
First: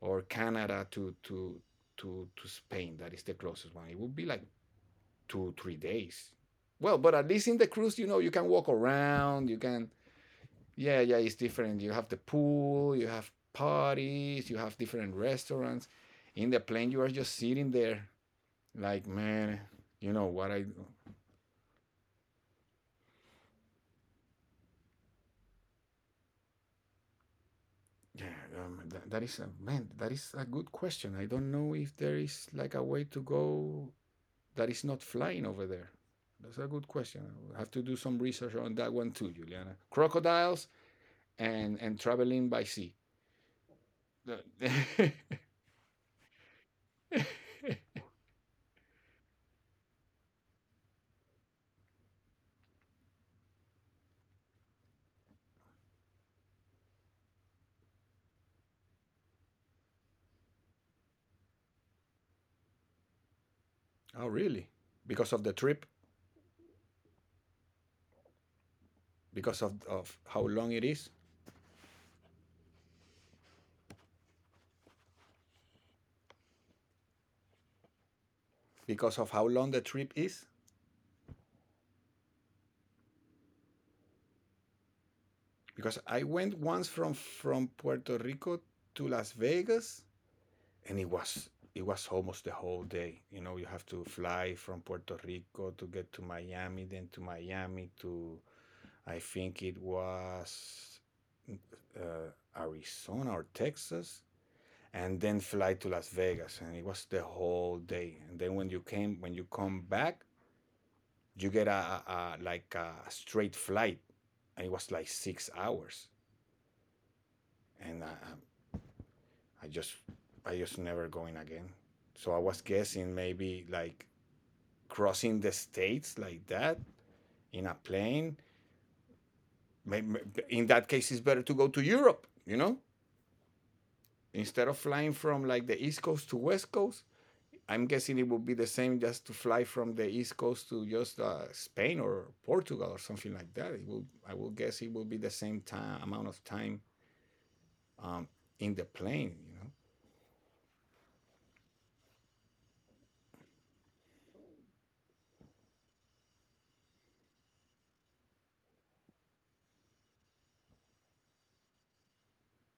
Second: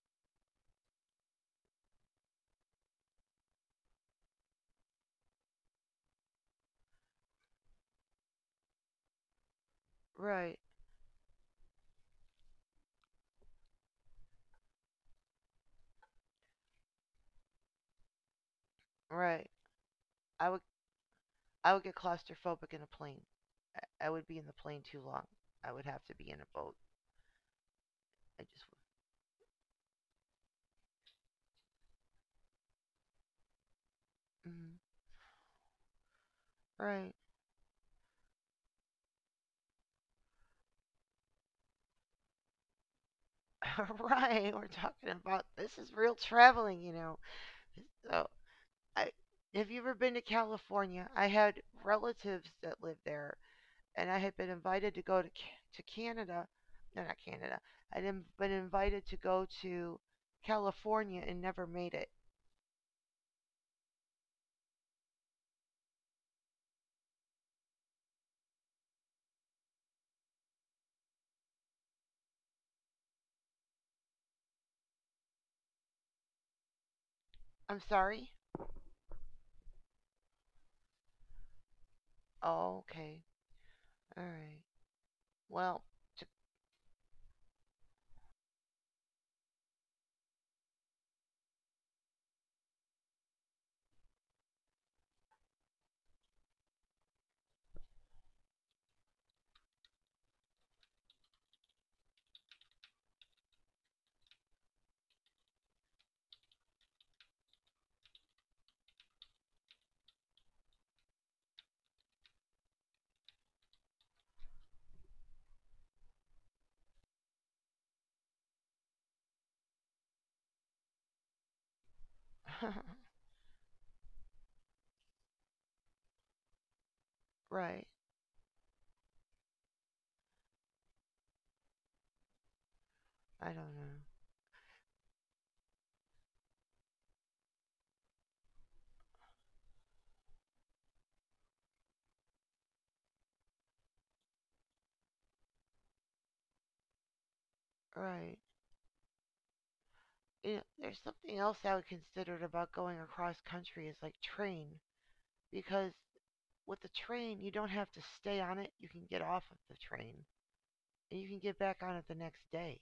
B: or Canada to Spain. That is the closest one. It would be like 2 3 days. Well, but at least in the cruise, you know, you can walk around. You can,
A: right.
B: yeah, yeah, it's different. You have the pool. You have parties. You have different restaurants. In the plane, you are just sitting there like
A: Right.
B: man. You know
A: I
B: what
A: would.
B: I,
A: I would get claustrophobic in a plane. I would be in the plane too long. I would have to be in a boat.
B: yeah,
A: I just.
B: that is a man. That is a good question. I don't know if there is like a way to go
A: Would.
B: that is not flying over there. That's a good
A: Right.
B: question. I will have to do some research on that one too, Juliana. Crocodiles and traveling by sea.
A: right. We're talking
B: The-
A: about this is real traveling, you know. So I, have you ever been to California? I had relatives that lived there, and I had been invited to go to Canada. No, not Canada. I had been invited to go to California and never made it.
B: oh, really? Because of the trip? Because of how long it is?
A: I'm sorry.
B: Because of how long the trip is?
A: Oh, okay. All right. Well,
B: Because
A: to,
B: I went once from Puerto Rico to Las Vegas, and it was almost the whole day. You know, you have to fly from Puerto Rico to get to Miami, then to Miami to I think it was uh, Arizona or Texas, and then fly to Las Vegas, and it was the whole day. And then when you come back, you get a like a straight flight, and it was like 6 hours, and I just I just never going again. So I was guessing maybe like crossing the states like that in a
A: right.
B: plane. In that case, it's better to go to Europe, you know,
A: I don't know.
B: instead of flying from like the East Coast to West Coast. I'm guessing it would be the same just to fly from the East Coast to just Spain or Portugal or something like that. I will guess it will be the same time amount of time um,
A: Right.
B: in the plane. You know,
A: You know, there's something else I would consider about going across country is like train because with the train you don't have to stay on it. You can get off of the train, and you can get back on it the next day.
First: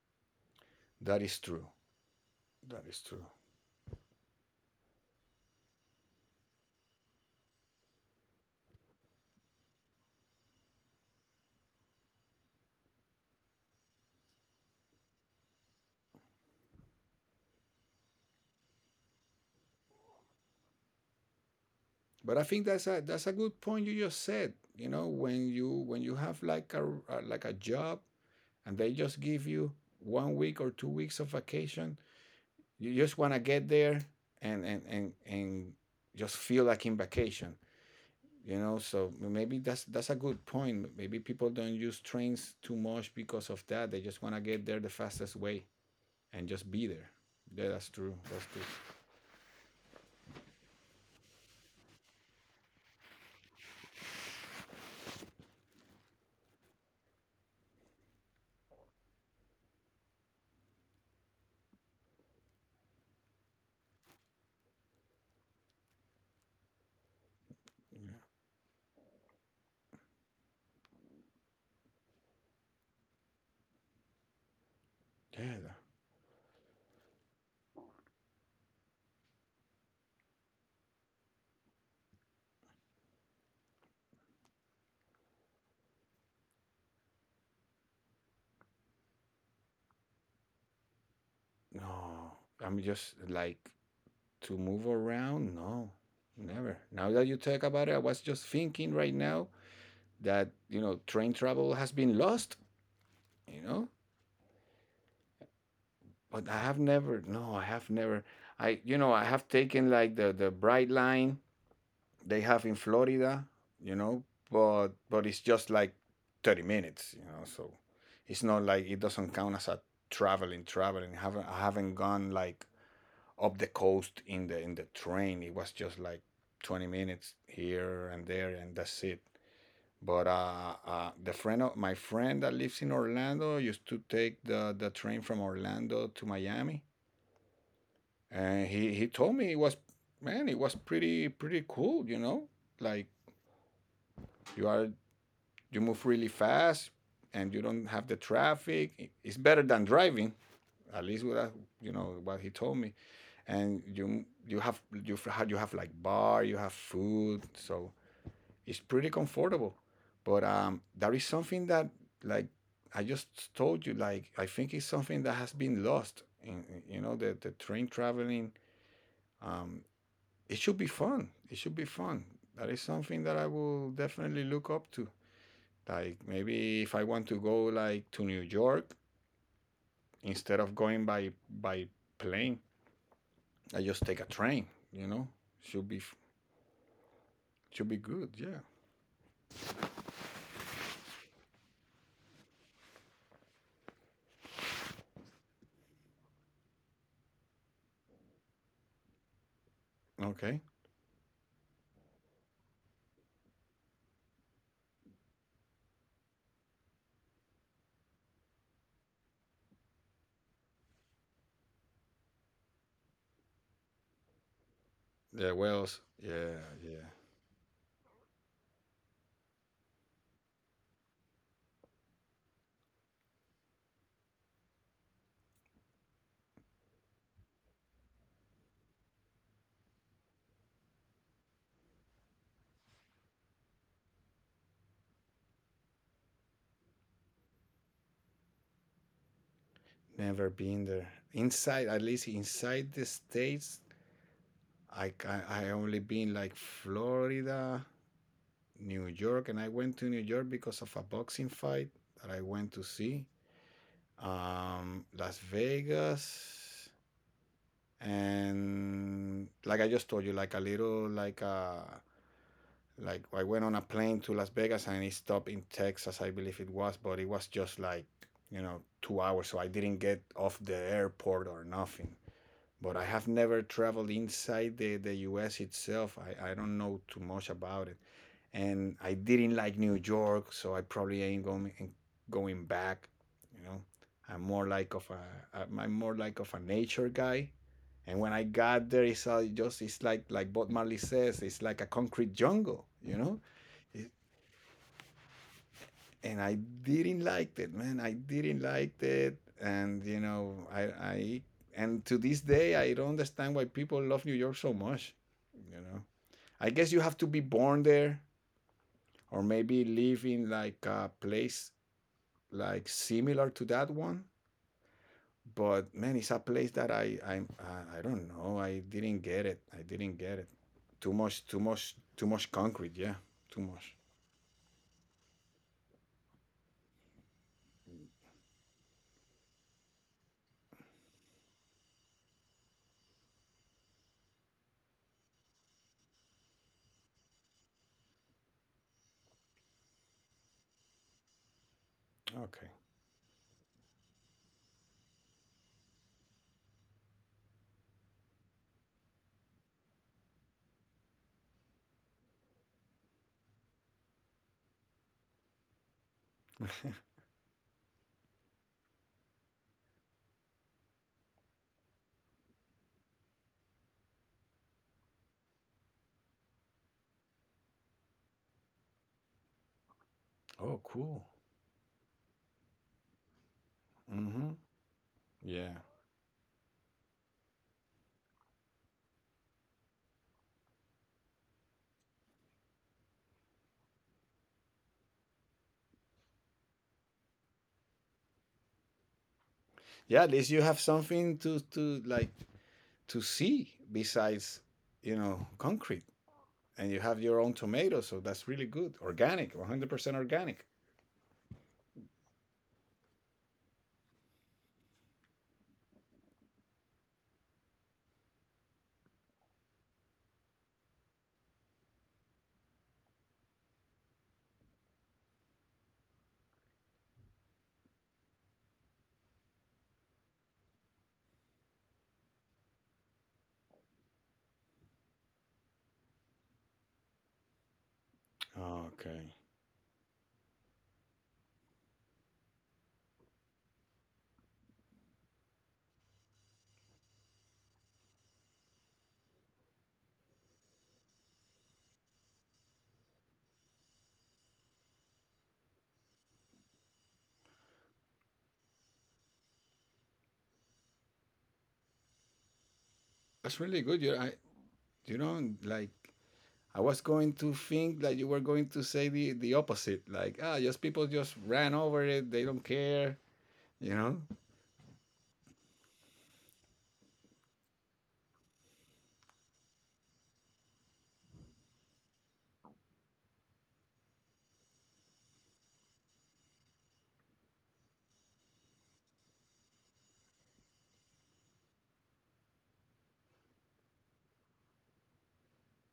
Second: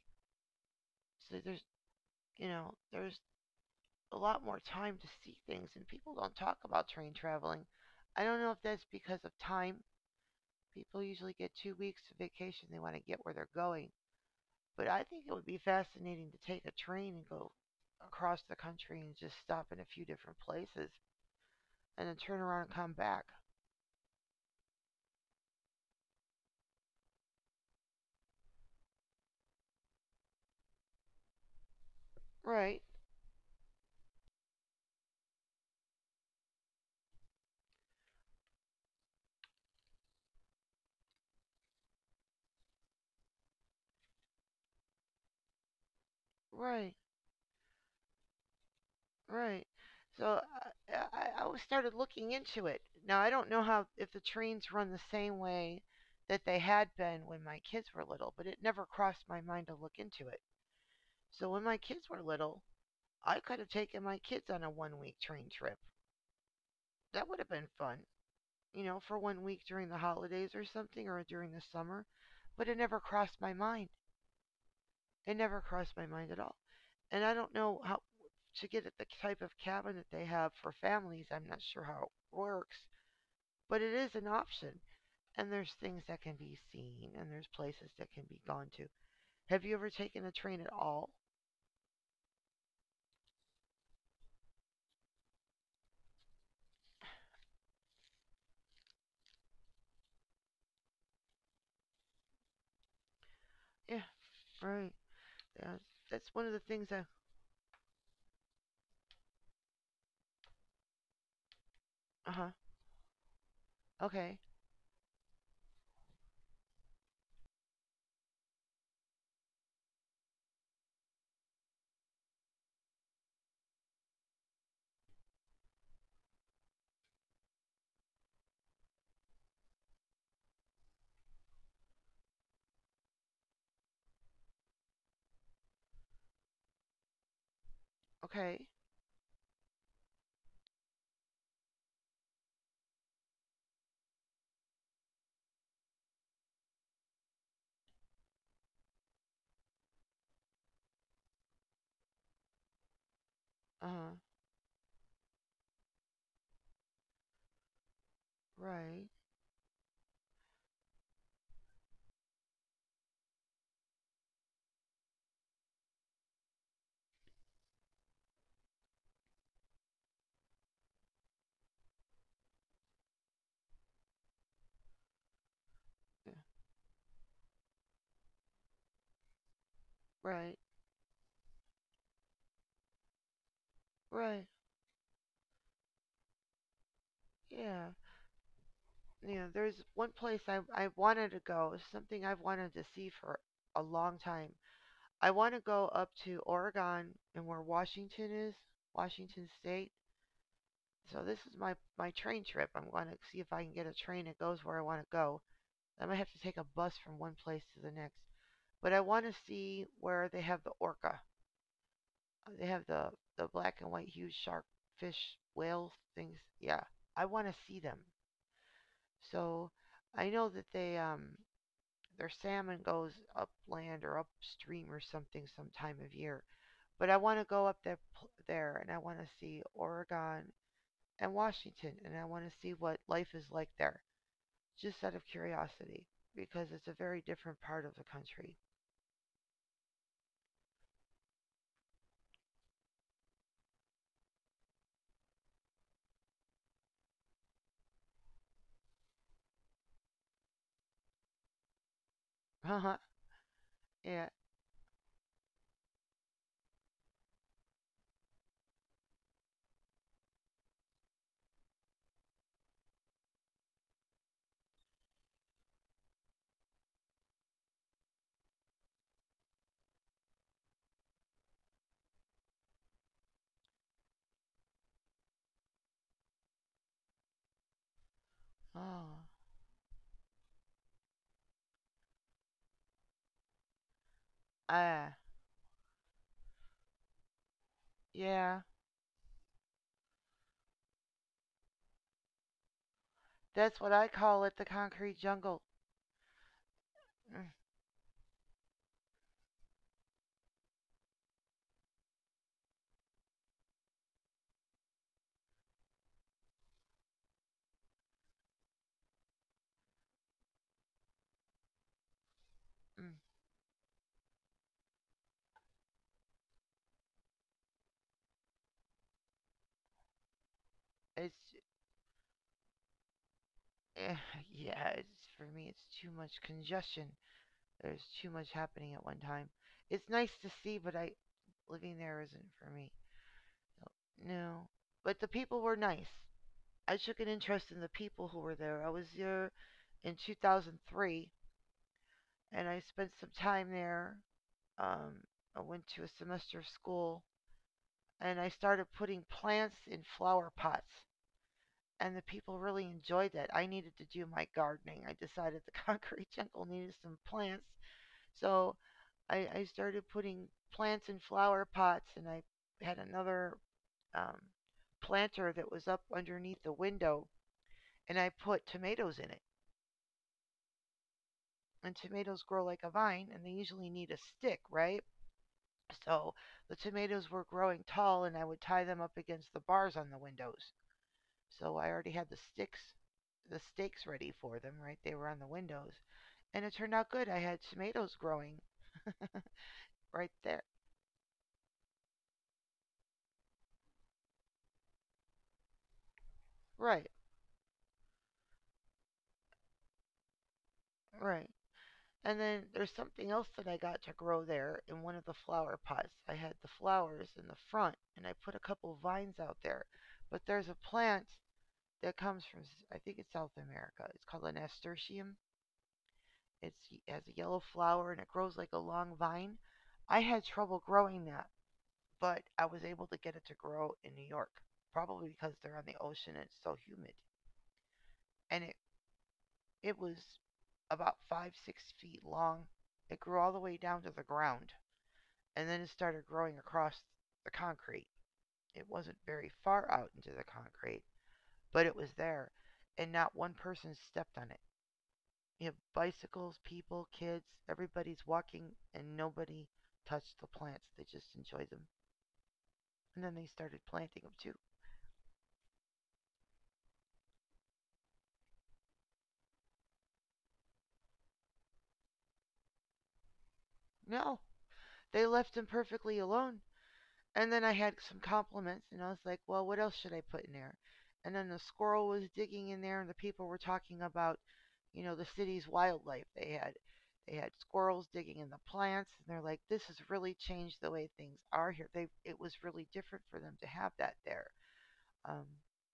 B: that is
A: So there's,
B: true.
A: you know,
B: That is
A: there's
B: true.
A: a lot more time to see things, and people don't talk about train traveling. I don't know if that's because of time. People usually get 2 weeks of vacation. They want to get where they're going. But I think it would be fascinating to take a train and go across the country and just stop in a few different places and then
B: But
A: turn
B: I
A: around
B: think
A: and
B: that's
A: come
B: a
A: back.
B: that's a good point you just said. You know, when you have like a like a job and they just give you 1 week or 2 weeks of vacation.
A: Right,
B: You just want to get there and, just feel like in vacation, you know? So maybe that's a good point. Maybe people don't use trains too much because of that. They just want to get there the fastest way and just be
A: right.
B: there. Yeah, that's true. That's true.
A: Right. So I was started looking into it. Now I don't know how if the trains run the same way that they had been when my kids were little, but it never crossed my mind to look into it. So when my kids were little, I could have taken my kids on a one week train trip. That would have been fun for one week during the holidays or something or during the summer, but it never crossed my mind. It
B: Yeah,
A: never
B: yeah.
A: crossed my mind at all. And I don't know how to get at the type of cabin that they have for families. I'm not sure how it works, but it is an option. And there's things that can be seen, and there's places that can be gone to. Have you ever taken a train at all?
B: No, I'm just like to move around. No, never. Now that you talk about it, I was just thinking right now that you know train travel has been lost, you know.
A: Yeah, right. Yeah, that's one
B: But
A: of the
B: I have
A: things that.
B: never, no, I have never, I, you know, I have taken like the bright line
A: Uh
B: they
A: huh.
B: have in Florida, you know,
A: Okay.
B: but it's just like 30 minutes, you know, so it's not like, it doesn't count as a traveling. I haven't gone like up the coast in the train. It was just like 20 minutes here and there, and that's it. But the friend of my friend that lives in Orlando used to take the train from Orlando to Miami,
A: Okay.
B: and he told me it was, man, it was pretty pretty cool, you know, like you are, you move really fast and you don't have the traffic. It's better than driving, at least with that, you know, what he told me.
A: Uh
B: And
A: huh.
B: you have like bar, you have food, so it's
A: Right.
B: pretty comfortable. But that is something that, like I just told you, like I think it's something that has been lost. You know, the train traveling, um, it should be fun. It should be fun. That is something that I will definitely look up to. Like
A: Yeah.
B: maybe if I want to go like to New York,
A: Right.
B: instead of going by plane, I just take a
A: Right.
B: train. You know, should be f-
A: Yeah.
B: should be good. Yeah.
A: Yeah. There's one place I wanted to go. Something I've wanted to see for a long time. I want to go up to Oregon and where Washington is, Washington State.
B: Okay.
A: So this is my train trip. I'm going to see if I can get a train that goes where I want to go. I might have to take a bus from one place to the next. But I want to see where they have the orca. They have the black and white huge shark fish
B: Yeah.
A: whales
B: Wells.
A: things.
B: Yeah.
A: Yeah,
B: Yeah.
A: I want to see them. So I know that they their salmon goes upland or upstream or something some time of year. But I want to go up there, and I want to see Oregon and Washington, and I want to see what life is like there, just out of curiosity, because it's a very different part of the country.
B: Never been there. Inside, at least inside the states, I I only been like Florida, New York, and I went to New York because of a boxing fight that I went to
A: Uh-huh.
B: see.
A: Yeah.
B: Las Vegas, and like I just told you, like a little like a, like I went on a plane to Las Vegas and it stopped in Texas, I believe it was, but it was just like, you know, 2 hours, so I didn't get off the airport or nothing. But I have never traveled inside the US itself. I don't know too much about it. And
A: Oh.
B: I didn't like New York, so I probably ain't going back, you know. I'm more like
A: Ah.
B: of a, I'm more like of a nature guy. And when I
A: Yeah.
B: got there, it's all just, it's like Bob Marley says, it's like a concrete jungle, you know.
A: That's what I call it, the concrete jungle.
B: And I didn't
A: Mm,
B: like it, man. I didn't like it, and you know, and to this day, I don't understand why people love New York so much. You know, I guess you have to be born there, or maybe live in like a place like
A: mm.
B: similar to that one. But man, it's a place that I don't know. I didn't get it. I didn't get it. Too
A: It's
B: much, too much, too much concrete. Yeah, too much.
A: eh, yeah. It's for me. It's too much congestion. There's too much happening at one time. It's nice to see, but I living there isn't for me. No. No. But the people were nice. I took an interest in the people who were there. I was there in 2003, and
B: Okay.
A: I spent some time there. Um, I went to a semester of school, and I started putting plants in flower pots. And the people really enjoyed that. I needed to do my gardening. I decided the concrete jungle needed some plants. So I started putting plants in flower pots, and I had another um, planter that was up underneath the window, and I put tomatoes in it.
B: Oh, cool.
A: And tomatoes grow like a vine and they usually need a
B: Mm-hmm.
A: stick, right?
B: Yeah.
A: So the tomatoes were growing tall and I would tie them up against the bars on the windows. So I already had the stakes ready for them, right? They were on the windows. And it turned out good. I had tomatoes growing
B: Yeah,
A: right
B: at least
A: there.
B: you have something to like to see besides, you know, concrete, and you
A: Right,
B: have your own tomatoes. So that's really good organic, 100% organic.
A: right. And then there's something else that I got to grow there in one of the flower pots. I had the flowers in the front and I put a couple vines out there. But there's a plant that comes from I think it's South America. It's called a nasturtium. It's has a yellow flower and it grows like a long vine. I had trouble growing that, but I was able to get it to grow in New York, probably because they're on the ocean and it's so humid. And it
B: Okay.
A: it was about five six feet long. It grew all the way down to the ground, and then it started growing across the concrete. It wasn't very far out into the concrete, but it was there, and not one person stepped on it. You have bicycles, people, kids. Everybody's walking, and nobody touched the plants. They just enjoyed them. And then they
B: That's
A: started
B: really good. You,
A: planting them
B: I,
A: too.
B: you know, like I was going to think that you were going to say the opposite, like ah, just people just ran over it, they don't care, you know.
A: No, they left them perfectly alone. And then I had some compliments, and I was like, well, what else should I put in there? And then the squirrel was digging in there, and the people were talking about the city's wildlife. They had squirrels digging in the plants, and they're like, this has really changed the way things are here. They it was really different for them to have that there. Um,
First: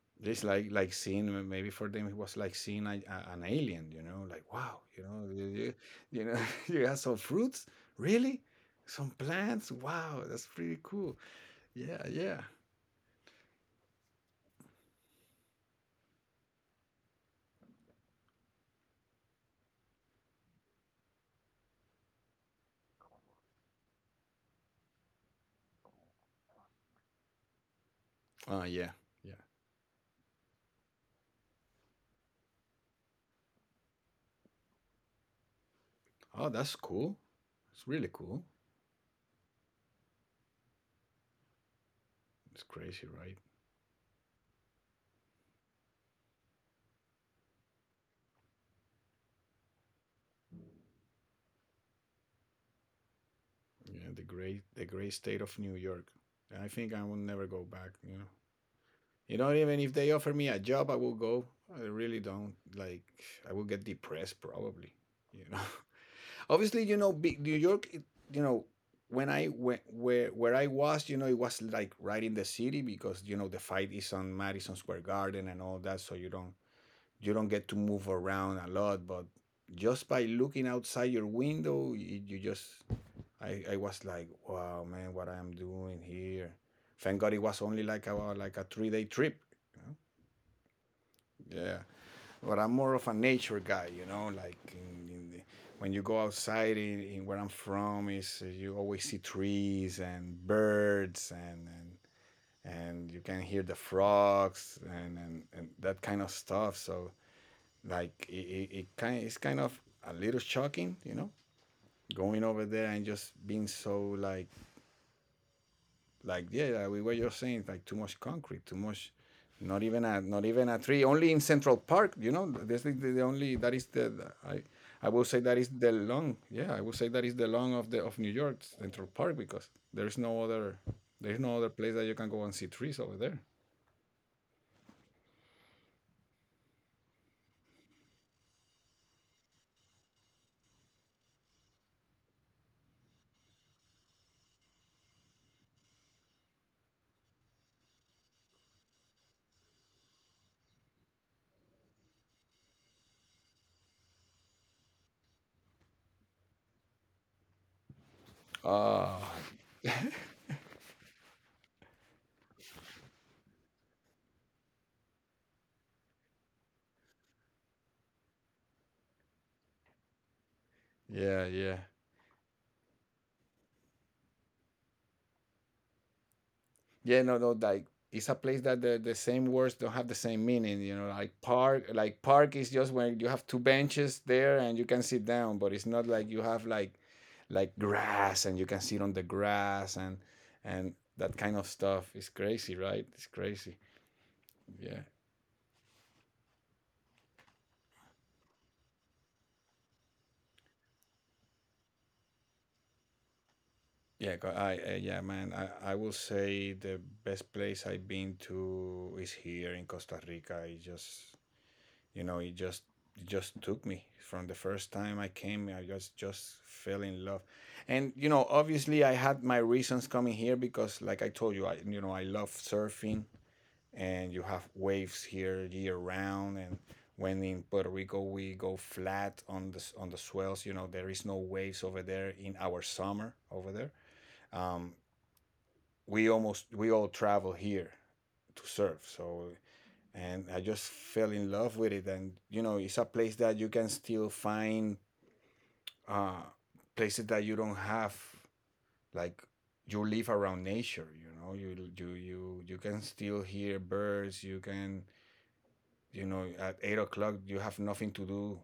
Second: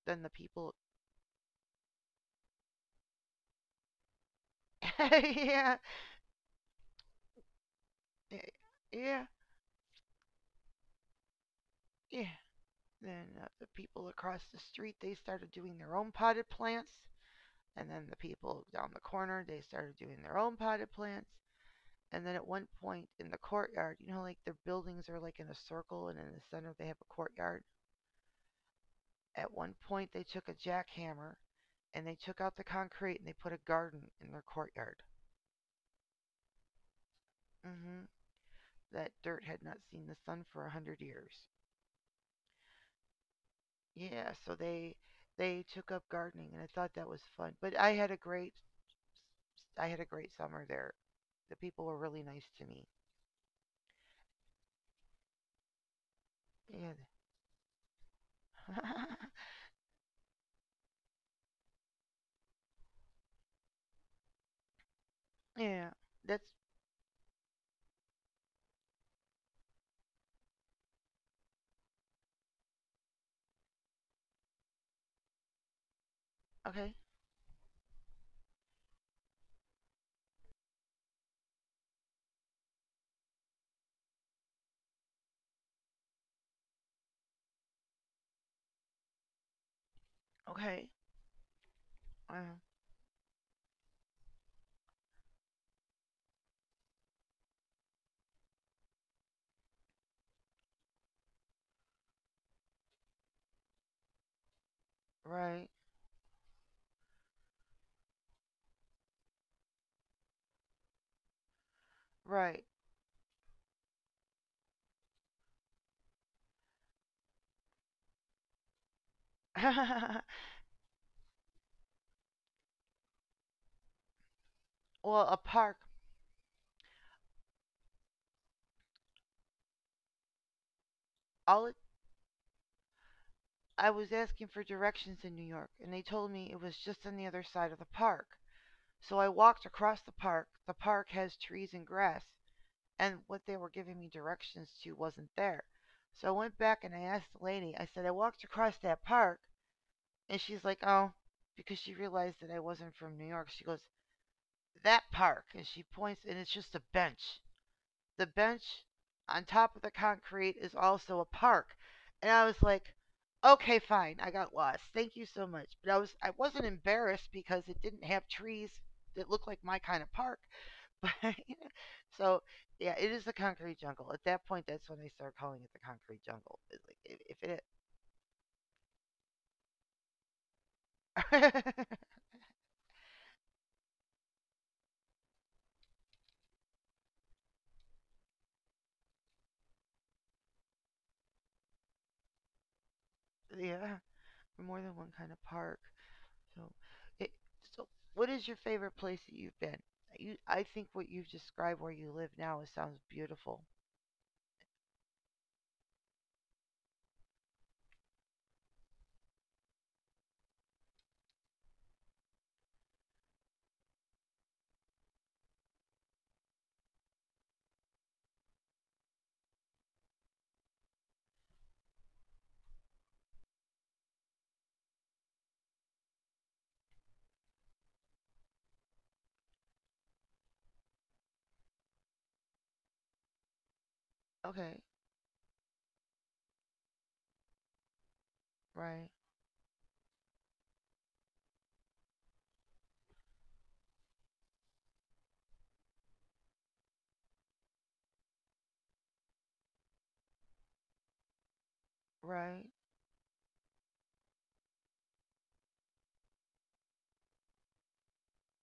A: than the
B: It's like
A: people
B: like seeing, maybe for them it was like seeing an alien, you know, like wow, you know, you,
A: yeah,
B: you know, you have some fruits, really,
A: eh,
B: some
A: yeah,
B: plants. Wow, that's pretty cool. Yeah,
A: yeah.
B: yeah.
A: Then the people across the street they started doing their own potted plants, and then the people down the corner they started doing their own potted plants. And then at one point in the courtyard, you know, like their buildings are like in a circle, and in the center they have a courtyard.
B: Oh yeah, yeah.
A: At one point, they took a jackhammer and they took out the concrete and they put a garden in their courtyard.
B: Oh, that's cool. It's
A: Hmm.
B: really cool.
A: That dirt had not seen the sun for a hundred years.
B: It's crazy, right?
A: Yeah, so they took up gardening, and I thought that was fun. But I had a great summer there. The people were really nice to me.
B: Yeah, the great, the great state of New York. I
A: Yeah,
B: think I will never go back. You know, even if they offer me a job, I will go. I really don't like. I will get depressed probably. You know.
A: yeah, that's
B: Obviously, you know, big New York. It, you know, when I went, where I was, you know, it was like right in the city because you know the fight is on Madison Square Garden and all that, so you don't,
A: okay,
B: you don't get to move around a lot. But just by looking outside your window, you just, I was like, wow, man, what I am doing here. Thank God it was only like a 3 day trip. You
A: okay,
B: know? Yeah.
A: uh,
B: But I'm more of a nature guy, you know, like when you go outside in where I'm from is you always see trees and birds, and, and you can hear the frogs,
A: right,
B: and that kind of stuff. So like it kind it's kind of a little shocking, you know, going
A: right.
B: over there and just being so like yeah, yeah, we were just saying like too much concrete, too much. Not even a tree. Only in Central Park, you know. This is the only, that is I will
A: well, a
B: say that is
A: park.
B: the long. Yeah, I will say that is the long of the of New York Central Park, because there's no other, there's no
A: All
B: other
A: it,
B: place that you can go and see trees over there.
A: I was asking for directions in New York, and they told me it was just on the other side of the park. So I walked across the park. The park has trees and grass, and what they were giving me directions to wasn't there. So I went back and I asked the lady, I said, I walked across that park. And she's like, oh, because she realized that I wasn't from New York. She goes, that park. And she points, and it's just a bench. The bench
B: Ah,
A: on top of the concrete is also a park. And I was like, okay, fine. I got lost. Thank you so much. But I wasn't embarrassed because it didn't have trees that looked like my kind of park. But
B: yeah, yeah.
A: so yeah, it is the concrete jungle. At that point, that's when they start calling it the concrete jungle.
B: Yeah, no,
A: It's
B: no,
A: like
B: like it's a place that the same words don't have the same meaning, you know, like
A: if it,
B: park, like park is just when you have two benches there and you can sit down, but it's not like you have like grass, and you can sit on the grass and that kind of stuff. It's crazy, right? It's crazy.
A: yeah, more than
B: Yeah.
A: one kind of park. So, it, so what is your favorite place that you've been? You, I think what you've described where you live now is sounds beautiful.
B: I, yeah, man. I will say the best place I've been to is here in Costa Rica. It's just, you know, it just took me from the first time I came. I just fell in love, and you know, obviously, I had my reasons coming here because, like I told you, I you know I love surfing, and you have waves here year round. And when in Puerto Rico we go flat on on the swells, you know, there is no waves over there in our summer over there.
A: Okay,
B: Um, we all travel here to surf.
A: right,
B: So, and I just fell in love with it. And you know, it's a place that you can still find, uh, places that you don't have. Like you live around nature, you know.
A: right,
B: You can still hear birds. You can, you know, at 8 o'clock you have nothing to do,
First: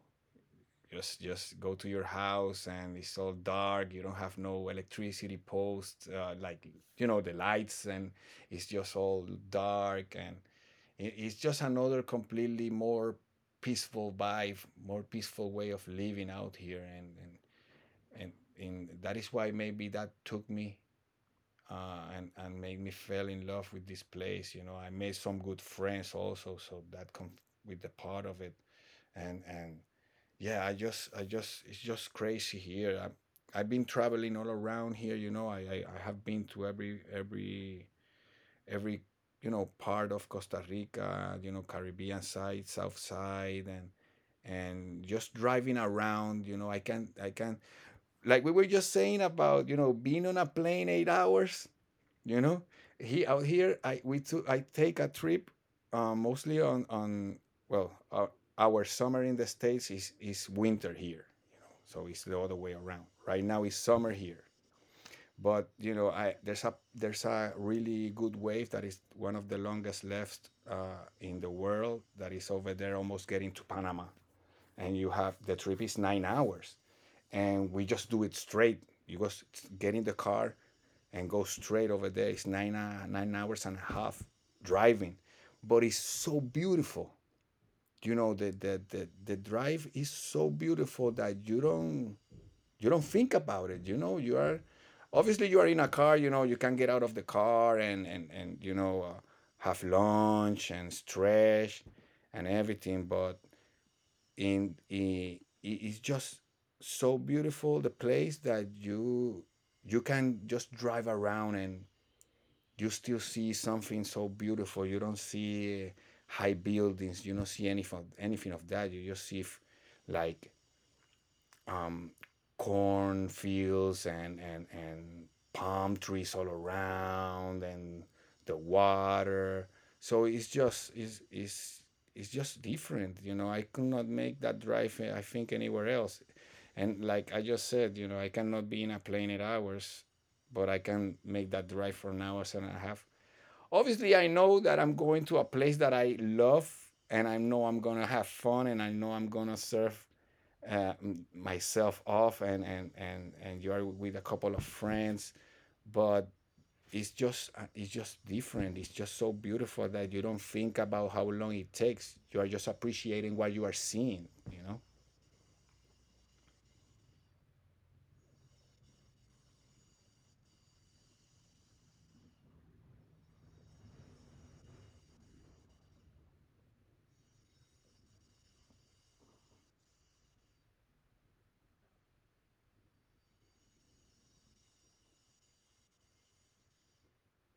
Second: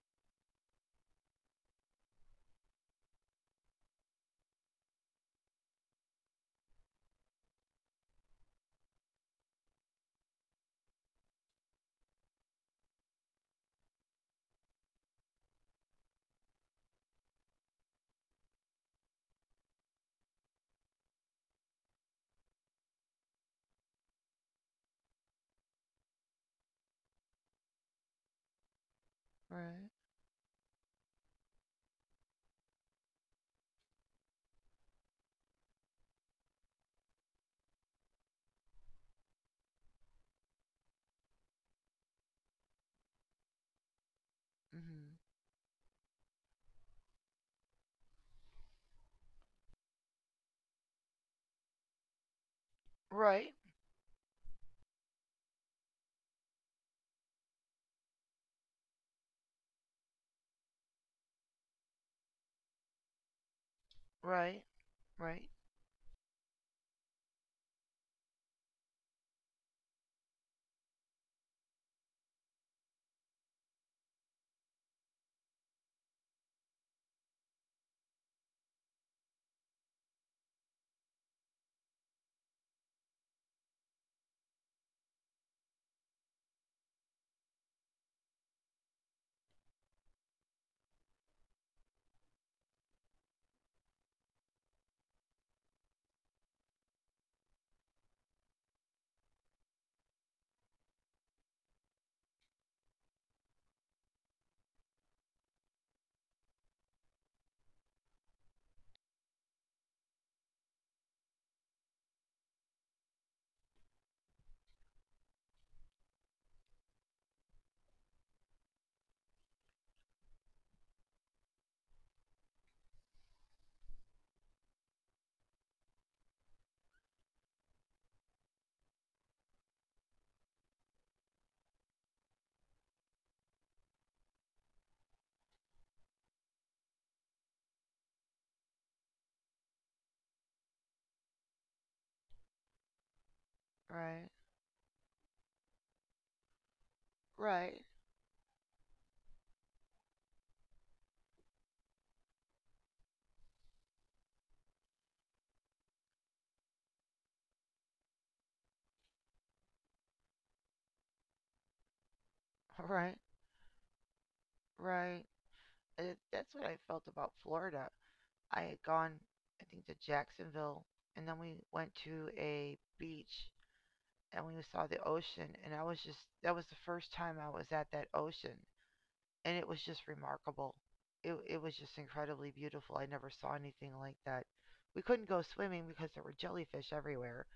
B: just go to your house, and it's all dark, you don't have no electricity post, like, you know, the lights, and it's just all dark, and it, it's just another completely more peaceful vibe, more peaceful way of living out here, and, and that is why maybe that took me, and made me fell in love with this place, you know. I made some good friends also, so that come with the part of it, and
A: right,
B: yeah, I just, it's just crazy here. I, I've been traveling all around here, you know. I have been to every, every you know, part of Costa Rica, you know, Caribbean side, south side, and
A: mm-hmm.
B: just driving around, you know, I can, like we were just saying about, you know, being on a plane 8 hours, you know, he out
A: Right,
B: here. I We took. I take a trip, mostly on well, uh, our summer in the states is winter here. You know, so it's the other way around. Right now it's summer here,
A: right, right,
B: but you know, I there's a really good wave that is one of the longest left in the world that is over there, almost getting to Panama, and you have the trip is 9 hours, and we just do it straight. You just get in the car, and go straight over there. It's 9 hours and a half driving, but it's so beautiful. You know the drive is so beautiful that you don't think about it. You know you are obviously you are in a car. You know you can get out of the car and you know have lunch and stretch and everything. But it's just so beautiful the place that you can just drive around and you still see something so beautiful. You don't see high buildings. You don't see anything of that. You just see like um, cornfields and palm trees all around and the water. So it's just it's it's just different. You know, I could not make that drive. I think anywhere else. And like I just said, you know, I cannot be in a plane at hours, but I can make that drive for an hour and a half. Obviously I
A: right,
B: know that I'm going to a place that I love, and I know I'm
A: right,
B: gonna have fun, and I know I'm gonna serve uh, myself off, and you are with a couple of friends. But it's just different. It's just so beautiful that you don't think about how long it takes. You are just
A: right,
B: appreciating what you are seeing, you know.
A: right. It, that's what I felt about Florida. I had gone, I think, to Jacksonville, and then we went to a beach and we saw the ocean, and I was just that was the first time I was at that ocean, and it was just remarkable. It was just incredibly beautiful. I never saw anything like that. We couldn't go swimming because there were jellyfish everywhere,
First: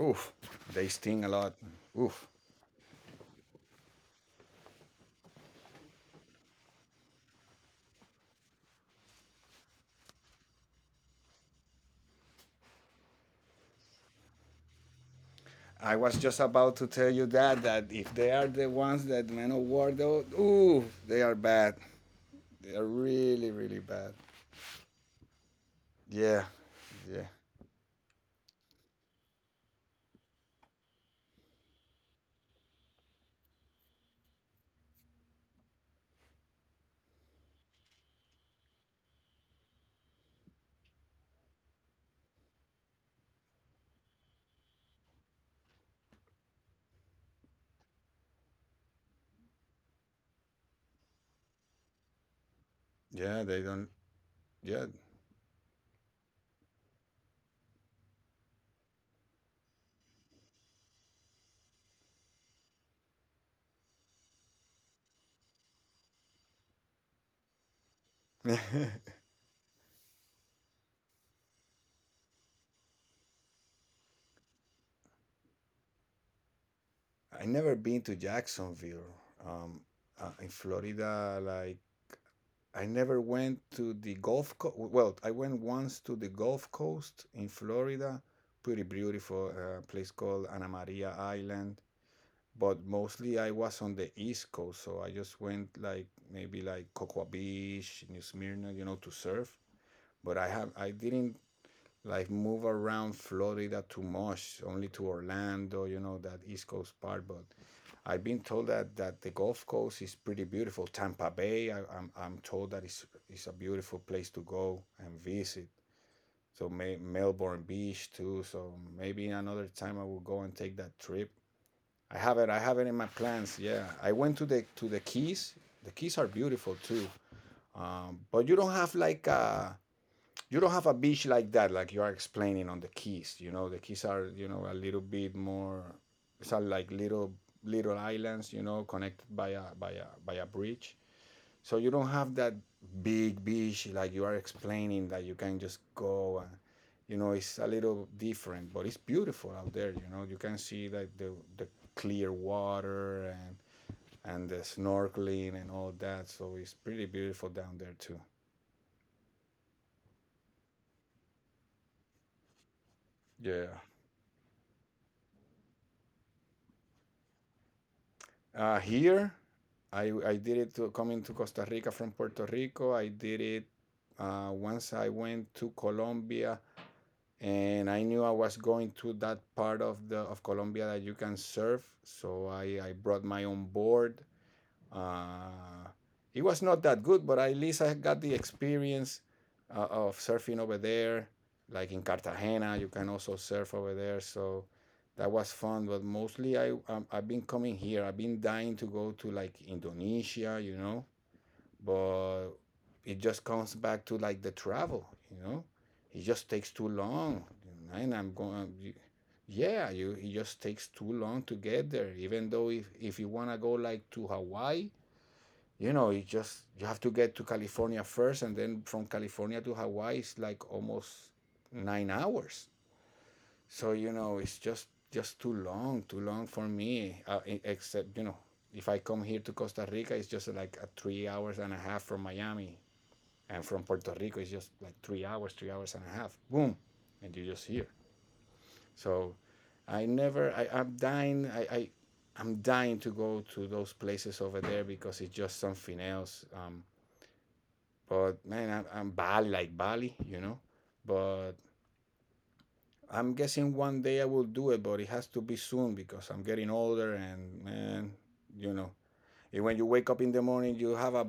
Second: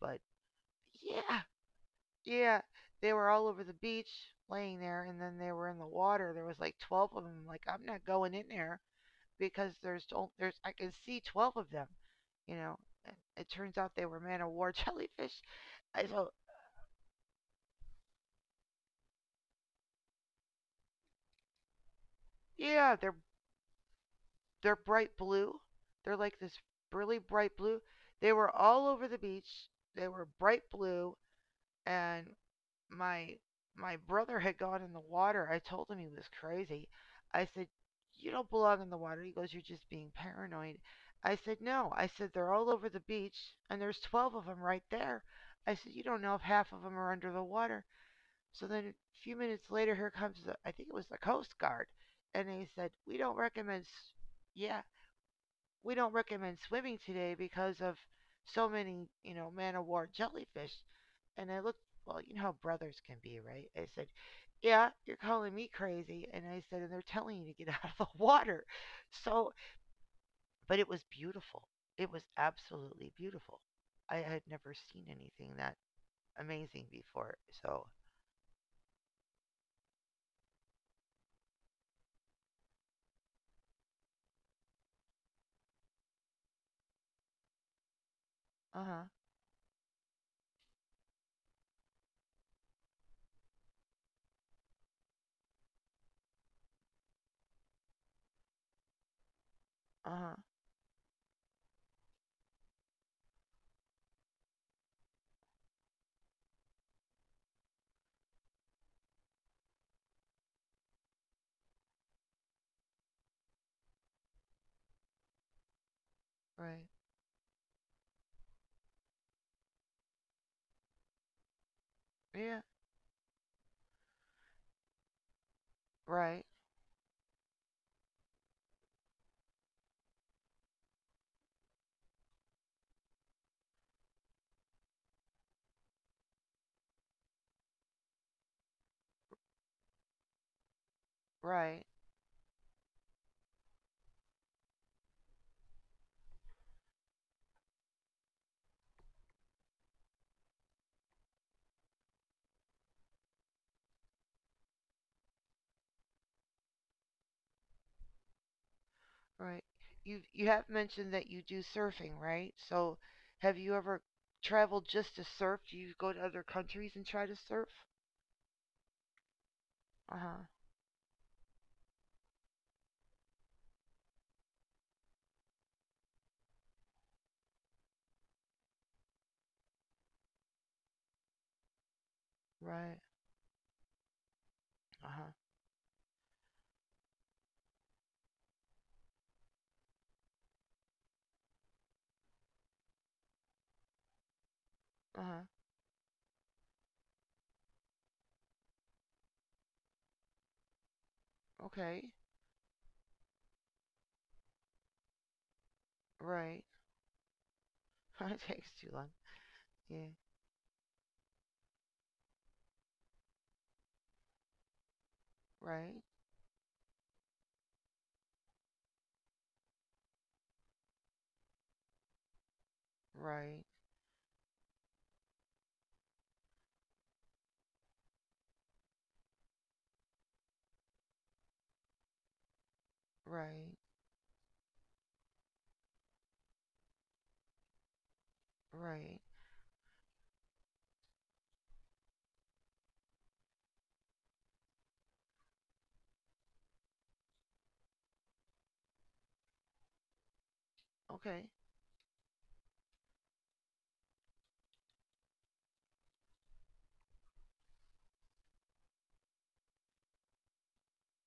A: but
B: Oof, they sting a
A: yeah,
B: lot. Oof.
A: yeah, they were all over the beach laying there, and then they were in the water. There was like 12 of them. Like, I'm not going in there because there's I can see 12 of them, you know. And it turns out they were man of war jellyfish.
B: I
A: I
B: was
A: thought,
B: just about to tell you that if they are the ones that men of war, though, ooh, they are bad. They are
A: yeah, they're
B: really, really bad.
A: they're bright blue. They're like
B: Yeah,
A: this really
B: yeah,
A: bright blue. They were all over the beach. They were bright blue and my my brother had gone in the water. I told him he was crazy. I said, "You don't belong in the water." He goes, "You're just being paranoid." I said, "No." I said, "They're all over the beach, and there's 12 of them right there." I said, "You don't know if half of them are under the water." So then a few minutes later, here comes the, I think it was the Coast Guard, and they said, "We don't
B: yeah. They don't.
A: recommend, yeah,
B: Yeah.
A: we don't recommend swimming today because of so many, you know, man of war jellyfish." And I looked, well, you know how brothers can be, right? I said, yeah, you're calling me crazy. And I said, and they're telling you to get out of the
B: I
A: water. So, but it was beautiful. It was absolutely beautiful. I had never seen anything that amazing before.
B: never
A: So,
B: been to Jacksonville. Um, in Florida, like I never went to the Gulf Coast. Well, I went once to the Gulf Coast in Florida. Pretty
A: uh huh,
B: beautiful place called Anna Maria Island. But mostly I was on the East Coast, so I just went like maybe like Cocoa Beach, New Smyrna, you know, to surf.
A: uh
B: But
A: huh,
B: I didn't like move around Florida too much, only to Orlando, you know, that East Coast part. But I've been told that the Gulf Coast is pretty beautiful. Tampa Bay, I'm told that it's a beautiful place to go and visit. So
A: right.
B: May, Melbourne Beach too. So maybe another time I will go and take that trip. I
A: Yeah,
B: have it in my plans. Yeah, I went to the Keys. The Keys are
A: right,
B: beautiful too. But you don't have like a you don't have a beach like that, like you are explaining on the keys. You know, the keys are, you know, a little bit more. It's are like little islands, you know, connected by a by a by a bridge. So
A: right,
B: you don't have that big beach like you are explaining that you can just go and you know it's a little different, but it's beautiful out there. You know, you can see like the clear water and the snorkeling and all that. So it's pretty beautiful down there too.
A: right. You have mentioned that you do surfing, right? So, have
B: Yeah.
A: you ever traveled just to surf? Do you go to other countries and try to surf?
B: Here,
A: Uh
B: I
A: huh,
B: did it to coming to Costa Rica from Puerto Rico. I did it once. I went to Colombia, and I knew I was going to that part of the of Colombia that you can surf. So I
A: right,
B: brought my own board.
A: uh huh,
B: uh, it was not that good, but at least I got the experience of surfing over there. Like in Cartagena, you can also surf over there. So
A: uh
B: that
A: huh.
B: was fun. But mostly, I've been coming here. I've been dying to go to like Indonesia, you know.
A: Okay.
B: But it just comes back to like the travel, you know. It just
A: Right.
B: takes too long, and I'm
A: it takes
B: going.
A: too long.
B: Yeah, you
A: Yeah.
B: it just takes too long to get there. Even though if you wanna go like to Hawaii, you
A: Right.
B: know, you have to get to California first, and then from California to Hawaii is like almost 9 hours.
A: Right.
B: So you know, it's just too long for me. Except you know, if I come here to Costa Rica, it's just like a 3 hours and a half from Miami, and
A: Right.
B: from Puerto Rico, it's just like 3 hours and a half. Boom, and you're just here.
A: Right.
B: So I never, I, I'm dying. I I'm dying to go to those places over there because it's just something else. But man, I'm Bali, like Bali, you know.
A: Okay.
B: But I'm guessing one day I will do it, but it has to be soon because I'm getting older and man, you know. And when you wake up in the morning, you have a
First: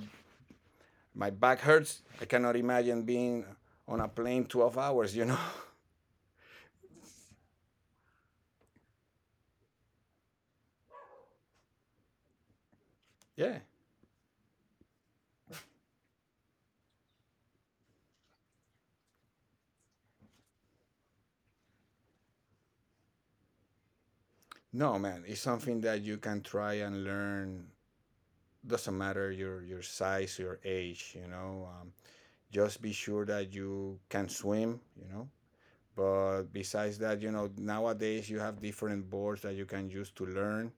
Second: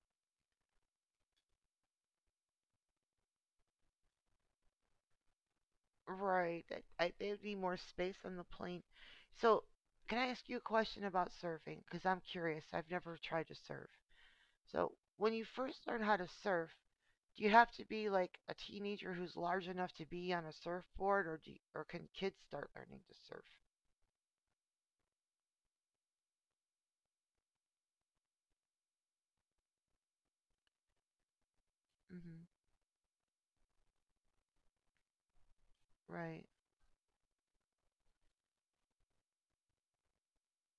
B: my back hurts. I cannot imagine being on a plane 12 hours, you know.
A: Right. There'd be more space on the plane. So, can I ask you a question about surfing? Because I'm curious. I've never tried to
B: Yeah.
A: surf. So, when you first learn how to surf, do you have to be like a teenager who's large enough to be on a surfboard, or can kids start learning to surf?
B: No, man, it's something that you can try and learn. Doesn't matter your size, your age, you know.
A: Hmm.
B: Just be sure that you can swim, you know.
A: Right.
B: But besides that, you know, nowadays you have different boards that you can use to learn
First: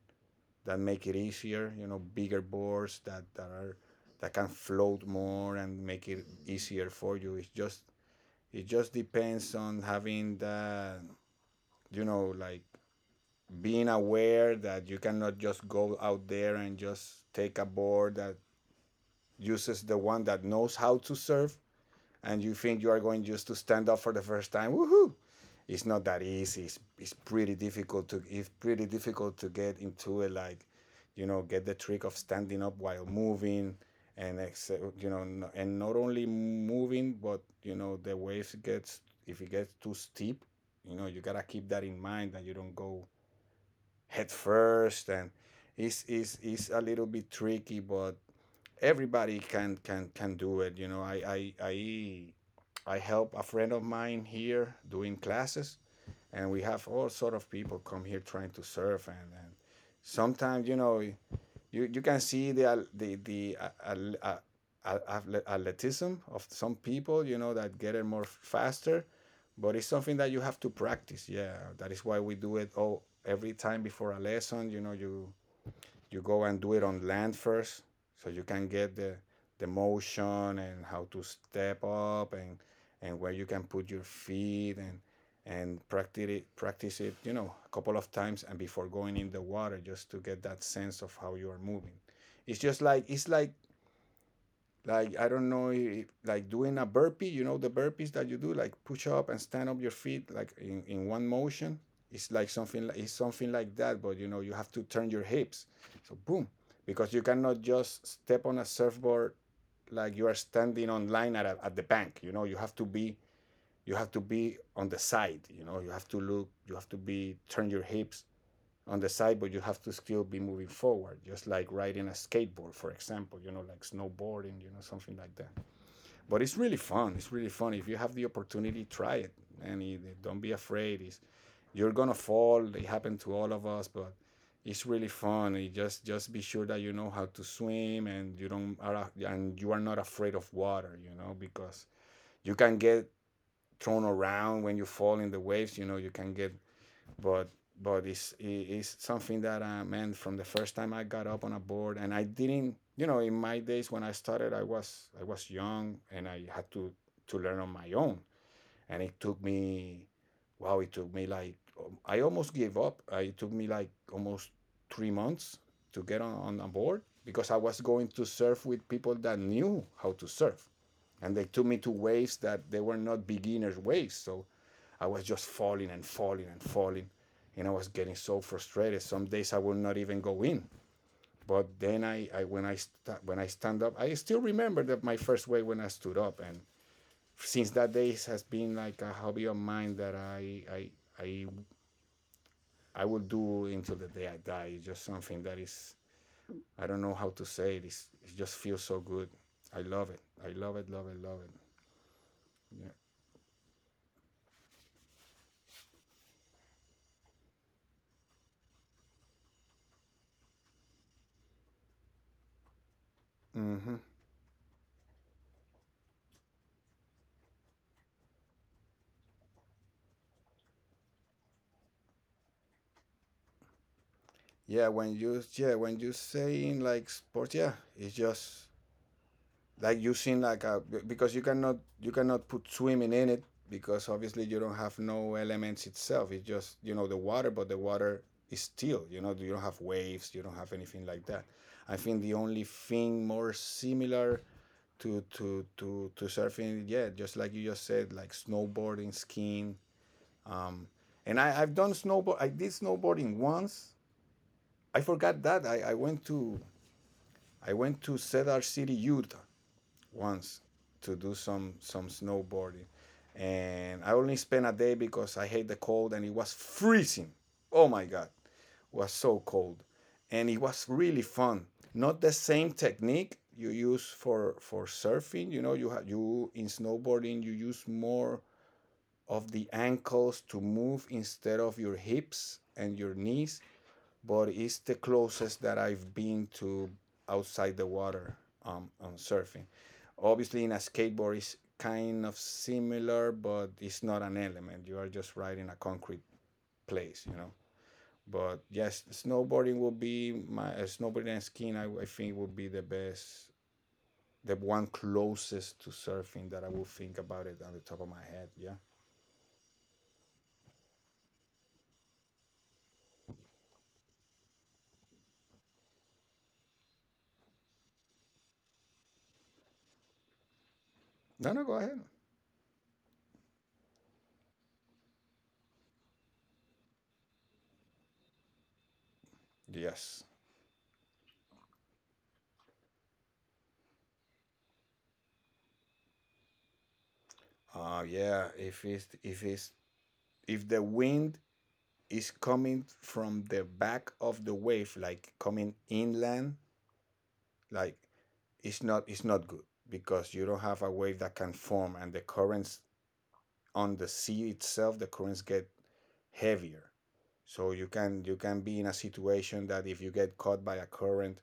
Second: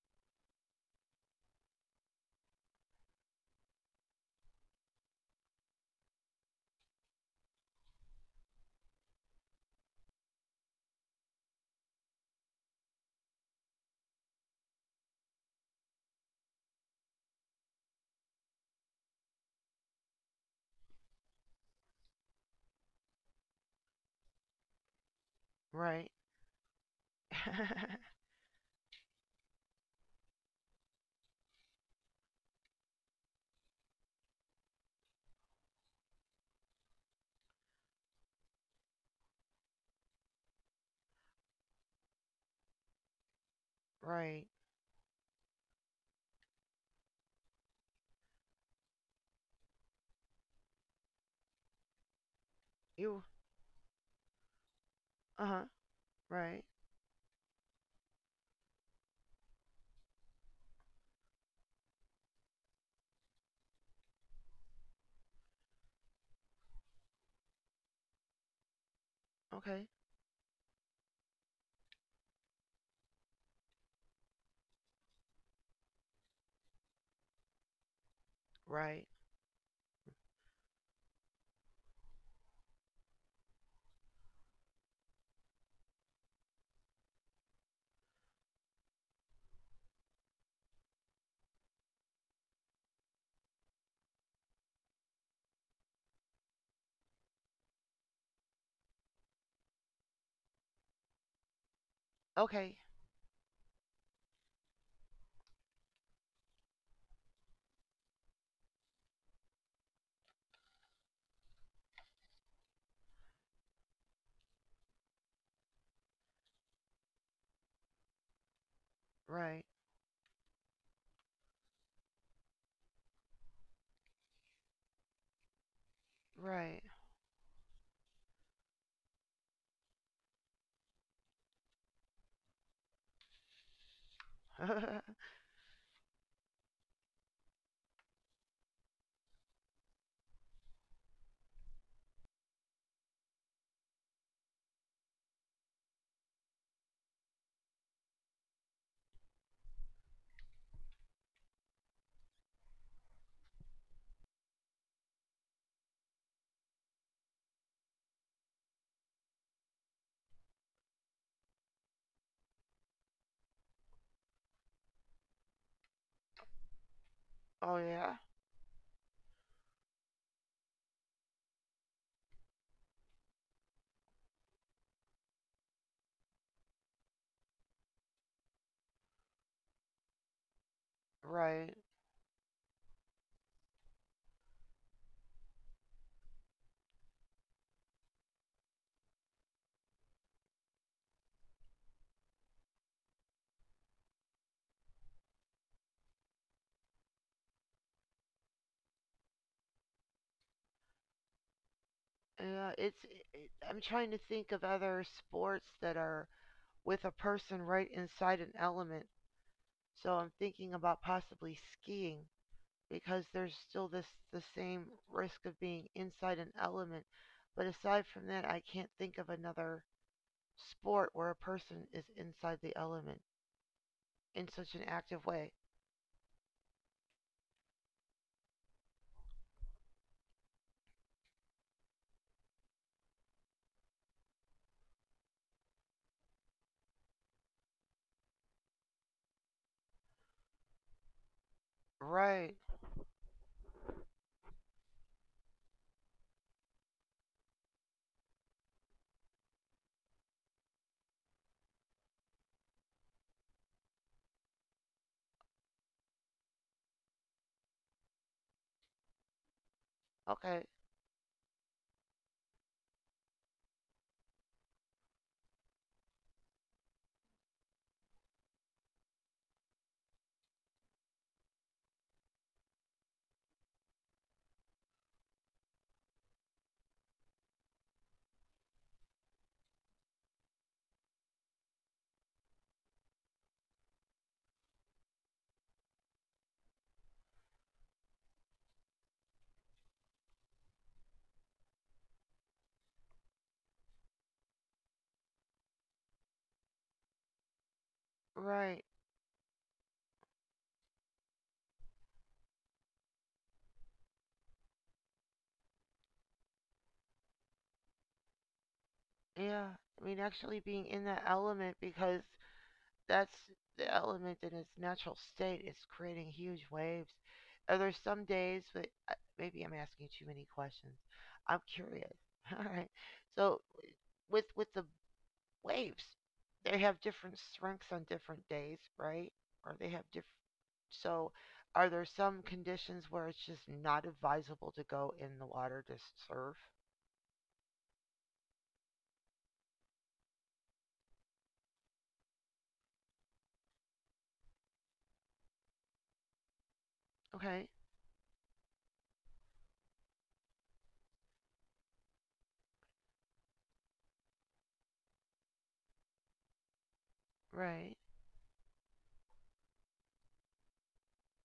B: that make it easier. You know, bigger boards that are that can float more and make it easier for you. It's just it just depends on having the you know like being aware that you cannot just go out there and just take a board that uses the one that knows how to surf and you think you are going just to stand up for the first time, woohoo! It's not
A: Right.
B: that easy. It's pretty difficult to it's pretty difficult to get into it. Like, you know, get the trick of standing up while moving, and ex- you know, no, and not only moving, but you know, the waves gets if it gets too steep, you know, you gotta keep that in mind that you don't go head
A: right.
B: first, and it's a little bit tricky, but everybody can do it. You know, I
A: You.
B: help a friend of mine here doing
A: Uh huh.
B: classes, and we
A: Right.
B: have all sort of people come here trying to surf, and sometimes you know you can see the al- athle- athleticism of some people, you know, that get it more faster. But
A: Okay.
B: it's something that you have to practice. Yeah, that is why we do it all every time before a lesson. You know, you go and do it on land first, so you can get
A: Right.
B: the motion and how to step up, and where you can put your feet, and practice it, you know, a couple of times and before going in the water just to get that sense of how you are moving. It's just like, it's like I don't know if like doing a burpee, you know the burpees that you do, like push up and stand up your feet like in one motion.
A: Okay.
B: It's something like that, but you know you have to turn your hips. So boom, because you cannot just step on a surfboard like you are standing on line at the bank. You know you have to be on the side. You know you have to look. You have to be turn your hips on the side, but
A: Right.
B: you have to still be moving forward, just like riding a skateboard, for example, you know, like snowboarding, you know, something like that. But it's
A: Right.
B: really fun. It's really fun. If you have the opportunity, try it. Don't be afraid. It's, you're going to fall. It happened to all of us, but it's really fun. You just be sure that you know how to swim and you don't are, and you are not afraid of water, you know, because you can get thrown around when you fall in the waves, you know, you can get but but it's something that I meant from the first time I got up on a board, and I didn't, you know. In my days when I started, I was young and I had to learn on my own, and it took me, wow, it took me like, I almost gave up. It took me like almost 3 months to get on a board, because I
A: oh
B: was going
A: yeah.
B: to surf with people that knew how to surf. And they took me to waves that they were not beginners waves, so I was just falling and falling and falling, and I was getting so frustrated, some days I would not even go in. But
A: Right.
B: then I when I sta when I stand up, I still remember that my first wave when I stood up. And since that day, has been like a hobby of mine that I I will do until the day I die. It's just something that is, I don't know how to say it. It's, it just feels so good. I love it. I love it. Love it. Love it.
A: Yeah.
B: Yeah.
A: It's. It, I'm trying to think of other sports that are with a person right inside an element. So I'm thinking about possibly skiing because there's still this
B: hmm
A: the same risk of being inside an element. But aside from that, I can't think of another sport where a person is inside the element in such an
B: Yeah.
A: active
B: When
A: way.
B: you yeah when you saying like sports, yeah, it's just like using like a, because you cannot put swimming in it, because obviously you don't have no elements itself, it's just, you know, the water. But the water is still, you know, you don't have waves, you don't have anything like that. I think the
A: Right.
B: only thing more similar to surfing, yeah, just like you just said, like snowboarding, skiing. um and I did snowboarding once. I forgot that I went to I went to Cedar City, Utah
A: Okay.
B: once to do some snowboarding, and I only spent a day because I hate the cold and it was freezing. Oh my god, it was so cold, and it was really fun. Not the same technique you use for surfing. You know, you in snowboarding, you use more of the ankles to move instead of your hips and your knees. But it's the closest that I've been to outside the water, on surfing. Obviously, in a skateboard, it's kind of similar, but it's not an element. You are just riding a concrete place, you know. But
A: Right.
B: yes, snowboarding will be my, snowboarding and skiing, I think would be the best, the one closest to surfing that I will think about it on the top of my head. Yeah.
A: Yeah, I mean, actually being in that element because that's the element in its natural state is creating huge waves. Are there some days, but maybe I'm asking too many questions.
B: No,
A: I'm
B: no, go ahead.
A: curious. All right. So with the waves, they have different strengths on different days, right? Or they have
B: Yes.
A: different. So are there some conditions where it's just not advisable to go in the water to surf?
B: Yeah. If it's if it's if the wind is coming from the back of the wave, like coming inland,
A: Okay.
B: like, it's not good, because you don't have a wave that can form. And the currents on the sea itself, the currents get heavier. So you
A: Right.
B: can, you can be in a situation that if you get caught by a current,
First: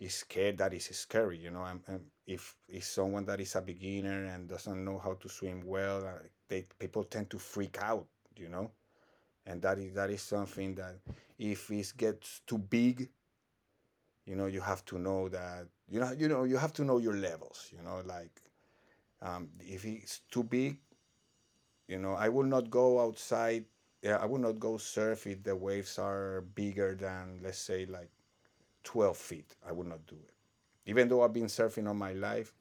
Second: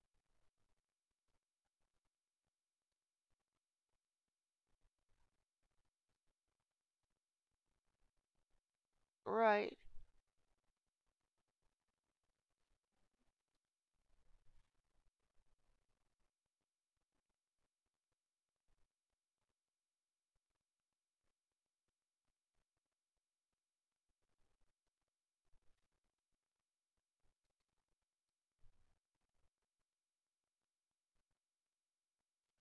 B: is scared that is scary, you know. And if it's someone that is a beginner and doesn't know how to swim well, they, people tend to freak out, you know. And
A: Right.
B: that is something that, if it gets too big, you know, you have to know that, you know, you know, you have to know your levels, you know, like, if it's too big, you know, I will not go outside. Yeah, I will not go surf if the waves are bigger than, let's say, like 12 feet. I would not do it, even though I've been surfing all my life.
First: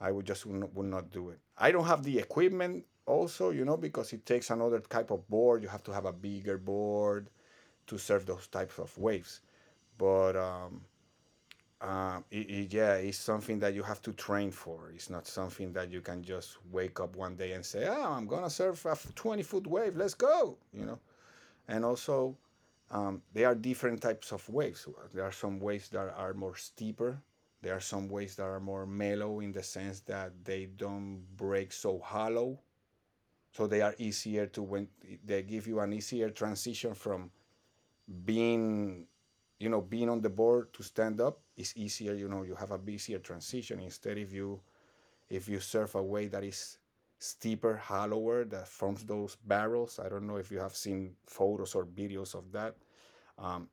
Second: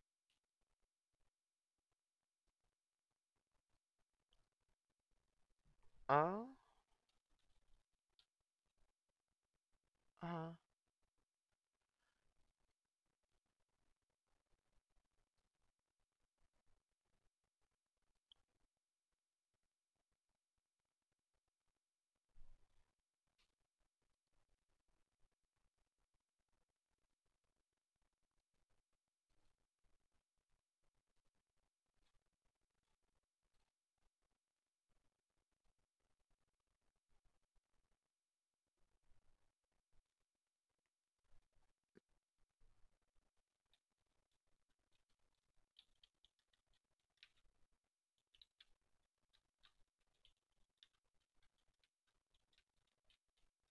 B: I would just would not do it. I don't have the equipment also, you know, because it takes another type of board. You have to have a
A: Oh.
B: bigger board to surf those types of waves.
A: Uh
B: but
A: huh.
B: um, um, i i yeah, it's something that you have to train for. It's not something that you can just wake up one day and say, "Oh, I'm gonna surf a 20-foot wave. Let's go!" You know. And also, there are different types of waves. There are some waves that are more steeper. There are some waves that are more mellow in the sense that they don't break so hollow. So they are easier to, when they give you an easier transition from being, you know, being on the board to stand up is easier. You know, you have a easier transition. Instead, if you surf a way that is steeper, hollower, that forms those barrels, I don't know if you have seen photos or videos of that. um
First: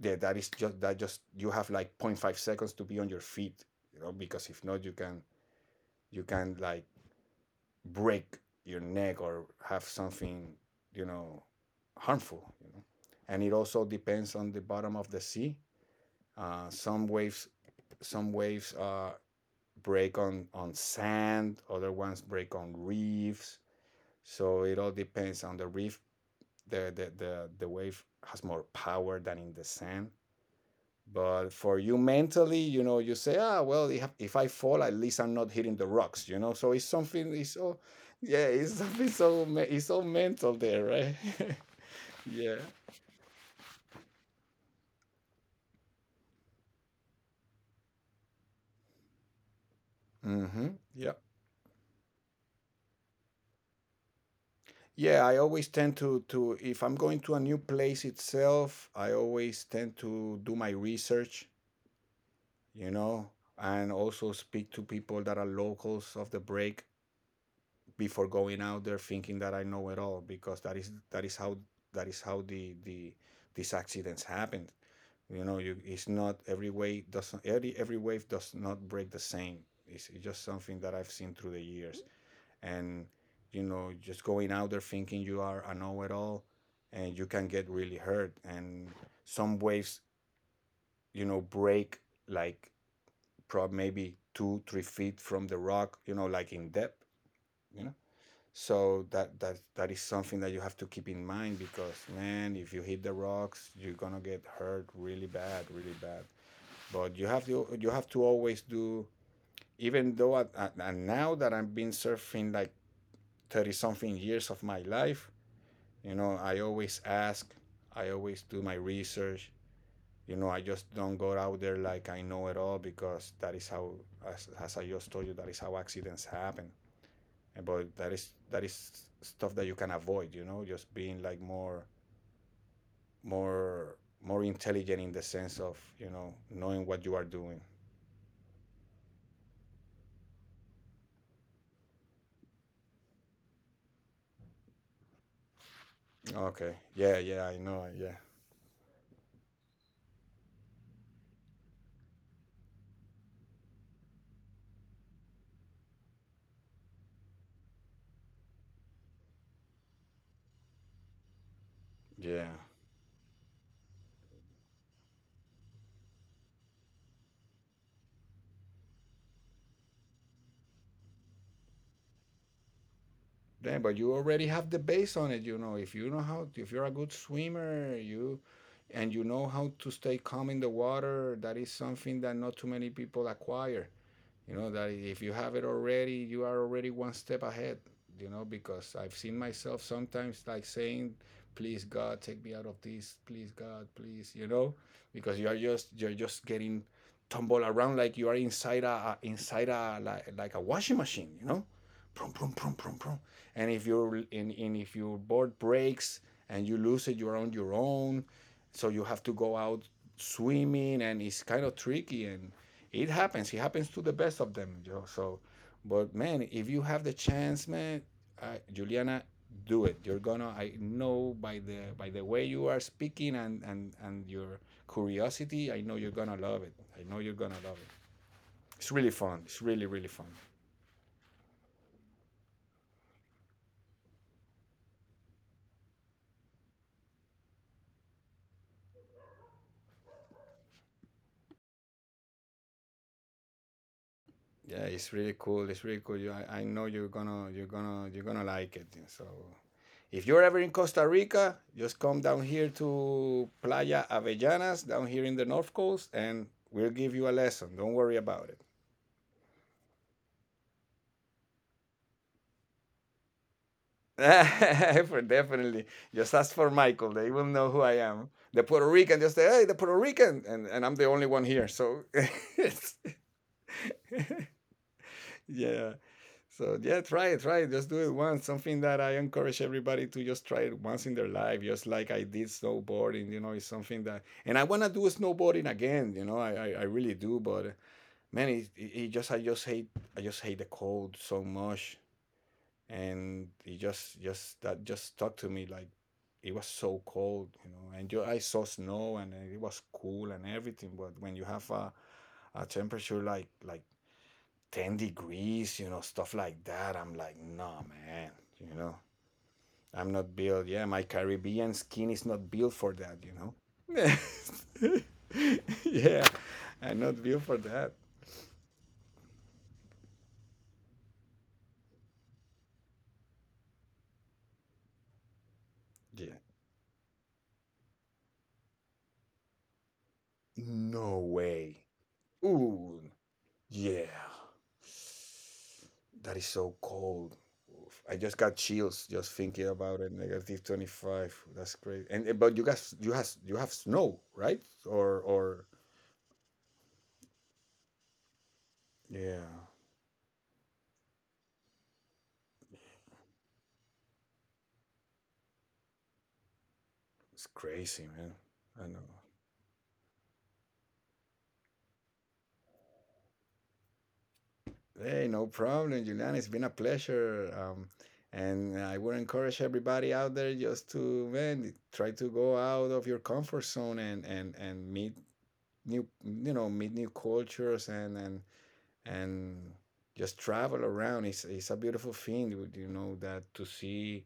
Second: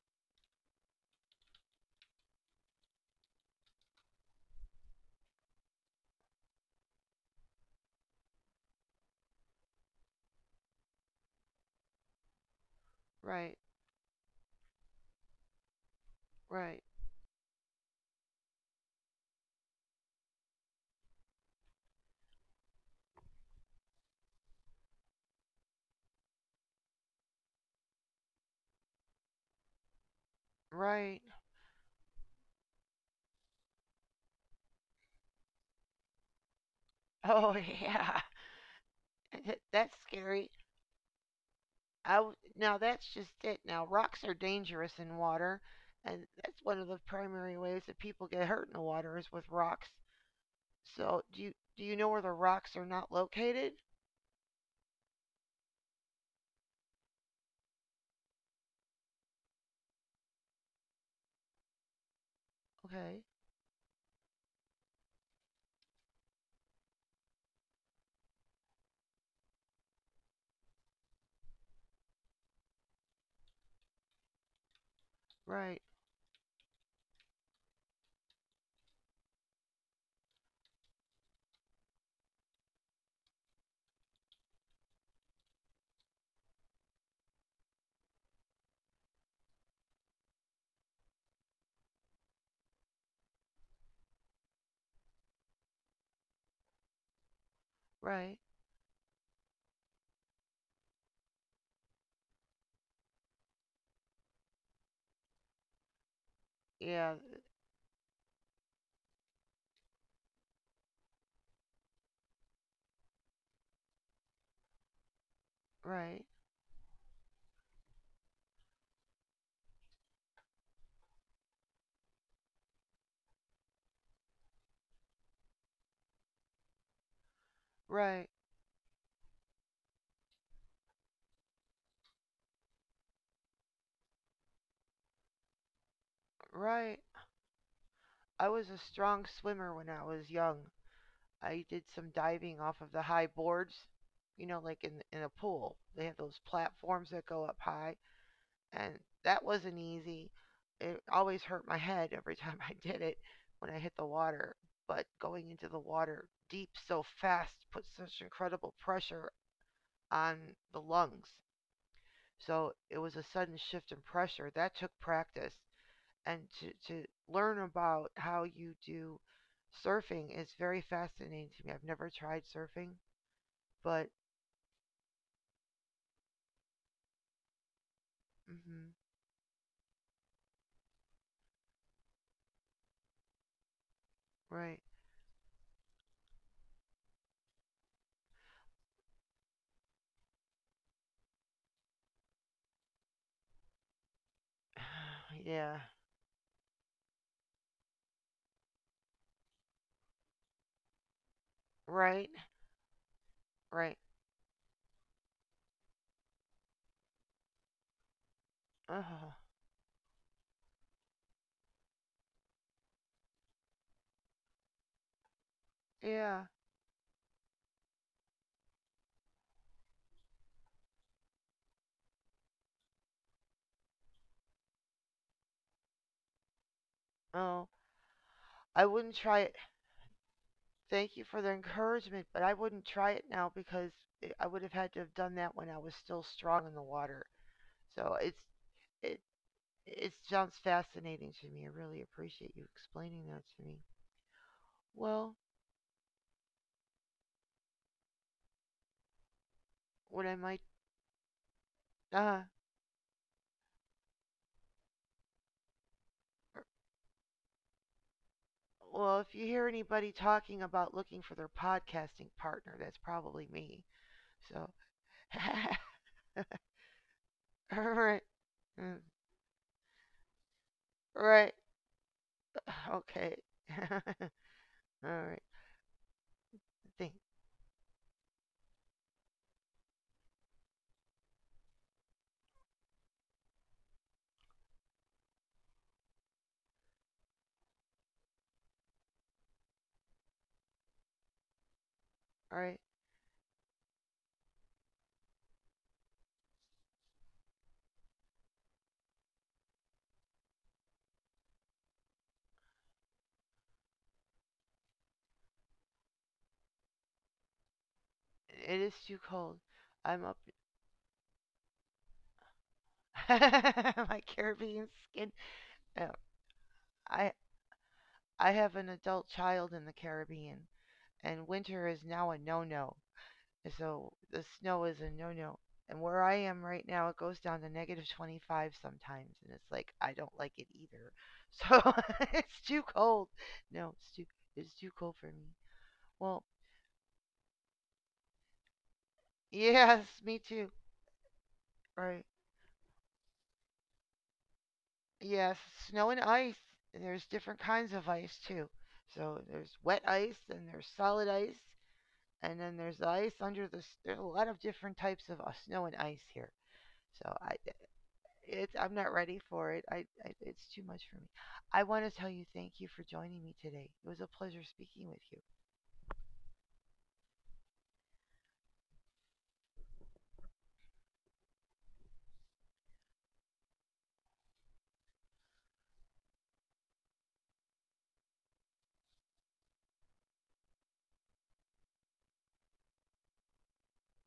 B: yeah, that is just that just you have like zero point 0.5 seconds to be on your feet. You know, because if not, you can, you can like break your neck or have something, you know, harmful, you know. And it
A: Right,
B: also depends on the bottom of the sea.
A: right,
B: Some waves, some waves, break on sand. Other ones break on reefs. So it all depends on the reef. The the wave has more power than in the sand.
A: right.
B: But for you mentally, you know, you say, ah, well, if I fall, at least I'm not hitting the rocks, you know. So it's something. It's
A: Oh
B: so,
A: yeah,
B: yeah, it's something so it's
A: that's
B: so
A: scary.
B: mental there, right? Yeah.
A: Now that's just it. Now rocks are dangerous in water, and that's one of the primary ways that people get hurt in the water is with rocks.
B: Mm-hmm. Yeah.
A: So do you know where the rocks are not located?
B: Yeah, I always tend to if I'm going to a new place itself, I always tend to do my research, you
A: Okay,
B: know, and also speak to people that are locals of the break before going out there, thinking that I know it all, because that is how that is how the the these accidents happen. You know, you
A: right,
B: it's not every way doesn't every wave does not break the same. It's just something that I've seen through the years. And, you know, just going out there thinking you are a know-it-all, and you can get really hurt. And some waves, you know, break like, prob maybe 2 3 feet from the rock, you know, like in depth, you know.
A: right,
B: So that is something that you have to keep in mind, because, man, if you hit the rocks, you're gonna get hurt really bad, really bad.
A: yeah,
B: But you have to always do, even though and now that I've been surfing like 30 something years of my life. You
A: right,
B: know, I always ask, I always do my research. You know, I just don't go out there like I know it all, because that is how, as I just told you, that is how accidents happen. But that
A: right,
B: is that is stuff that you can avoid. You know, just being like more, more, more intelligent in the sense of, you know, knowing
A: right.
B: what you are doing.
A: I was a strong swimmer when I was young. I did some diving off of the high boards, you know, like in a pool. They have those
B: Okay.
A: platforms
B: Yeah.
A: that go
B: Yeah. I
A: up
B: know.
A: high,
B: Yeah.
A: and that wasn't easy. It always hurt my head every time I did it when I hit the water. But going into the water deep so fast puts such incredible pressure on the lungs.
B: Yeah.
A: So it was a sudden shift in pressure that took practice, and to learn about how you do surfing is very fascinating to me. I've never tried surfing,
B: Then, but
A: but,
B: you already have the base on it. You know, if you know how, if you're a good swimmer, you,
A: mhm,
B: and you know how to stay calm in the water. That is something that not too many people acquire. You know
A: right.
B: that if you have it already, you are already one step ahead. You know, because I've seen myself sometimes like saying, "Please God, take me out of this. Please God, please." You know, because you are
A: Yeah.
B: just, you're just getting tumbled around like you are inside a like a washing machine. You know.
A: Right.
B: Prum, prum, prum, prum, prum. And
A: Right.
B: if your board breaks and you lose it, you're on your own. So you have
A: Oh,
B: to go out swimming, and it's kind of tricky. And it happens. It happens to the best of them, Joe. So, but
A: yeah.
B: man, if you have the chance, man, Juliana, do it. You're gonna, I know by the, by the way you are speaking, and your curiosity, I know you're gonna love it. I know you're gonna
A: Oh,
B: love it.
A: I
B: It's
A: wouldn't
B: really
A: try
B: fun.
A: it.
B: It's really really fun.
A: Thank you for the encouragement, but I wouldn't try it now because I would have had to have done that when I was still strong in the water. So it it sounds fascinating to me. I really appreciate you explaining that to me.
B: Yeah, it's
A: Well,
B: really cool. It's really cool. You, I know you're gonna like it. So
A: what
B: if
A: I
B: you're
A: might
B: ever in Costa Rica, just come
A: uh
B: down here to Playa Avellanas, down here in the North Coast, and
A: er,
B: we'll give you a lesson. Don't worry about it.
A: well, if you hear anybody talking about looking for their podcasting partner, that's probably me. So
B: For definitely. Just ask for Michael. They will know who I
A: alright.
B: am. The Puerto
A: Mm,
B: Rican, just say, hey, the Puerto Rican. And I'm the
A: all
B: only one
A: right.
B: here. So, it's,
A: Okay. Alright.
B: yeah. So yeah,
A: Think.
B: try it, try it. Just do it once. Something that I encourage everybody to just try it once in their life, just like I did snowboarding. You know, it's something that, and I wanna do snowboarding again. You know, I really do. But man, it just I just hate the cold so much.
A: Alright.
B: And it just that just stuck to me like, it was so cold. You know, and you, I saw snow, and it was cool and everything. But when you have a temperature like 10 degrees, you know, stuff like that. I'm like, no, man, you
A: It is
B: know,
A: too cold.
B: I'm
A: I'm up.
B: not built. Yeah, my Caribbean skin is not built for that, you know.
A: My Caribbean skin. Uh,
B: Yeah, I'm not
A: I
B: built for that.
A: I have an adult child in the Caribbean, and winter is now a no-no. So the snow is a no-no. And where I
B: Yeah,
A: am right now, it goes down to negative 25 sometimes, and it's like I don't like it either.
B: no
A: So
B: way.
A: it's too
B: Ooh,
A: cold. No,
B: yeah,
A: it's too cold for me.
B: that
A: Well,
B: is so cold. Oof. I just got chills just thinking about it.
A: yes, me
B: Negative
A: too.
B: 25. That's crazy.
A: Right.
B: And eh, but you guys, you have snow, right?
A: Yes,
B: Or
A: snow and ice. And there's different kinds of ice too. So
B: yeah.
A: there's wet ice and there's solid ice and then there's the ice under there's a lot of different types of snow and ice here. So
B: It's
A: I
B: crazy, man.
A: it's
B: I
A: I'm
B: know.
A: not ready for it. I it's too much for me. I want to tell you thank you for joining me today. It was a pleasure speaking with
B: Hey,
A: you.
B: no problem, Julian. It's been a pleasure. And I would encourage everybody out there just to, man, try to go out of your comfort zone, and meet new, you know, meet new cultures, and just travel around. It's a beautiful thing, you know, that to see,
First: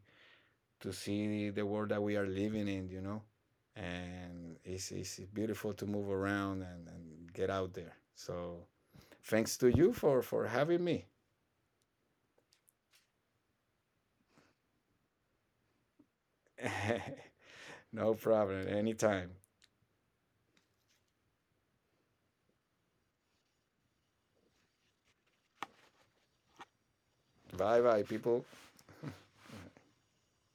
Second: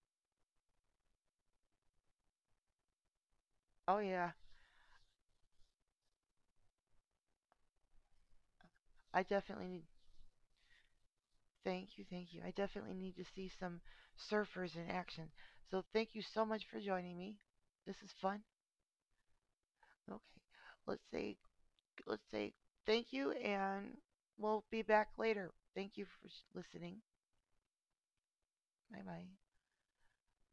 B: to see the world that we are living in, you know.
A: Oh yeah,
B: And it's beautiful to move around and get out there. So
A: I
B: thanks to
A: definitely need
B: you for having me.
A: thank you, thank you. I definitely need to see some surfers in action. So thank you so much for joining me. This
B: No
A: is fun.
B: problem. Anytime.
A: Okay. Let's say let's say thank you and we'll be back later. Thank you for listening.
B: Bye bye, people.
A: Bye bye.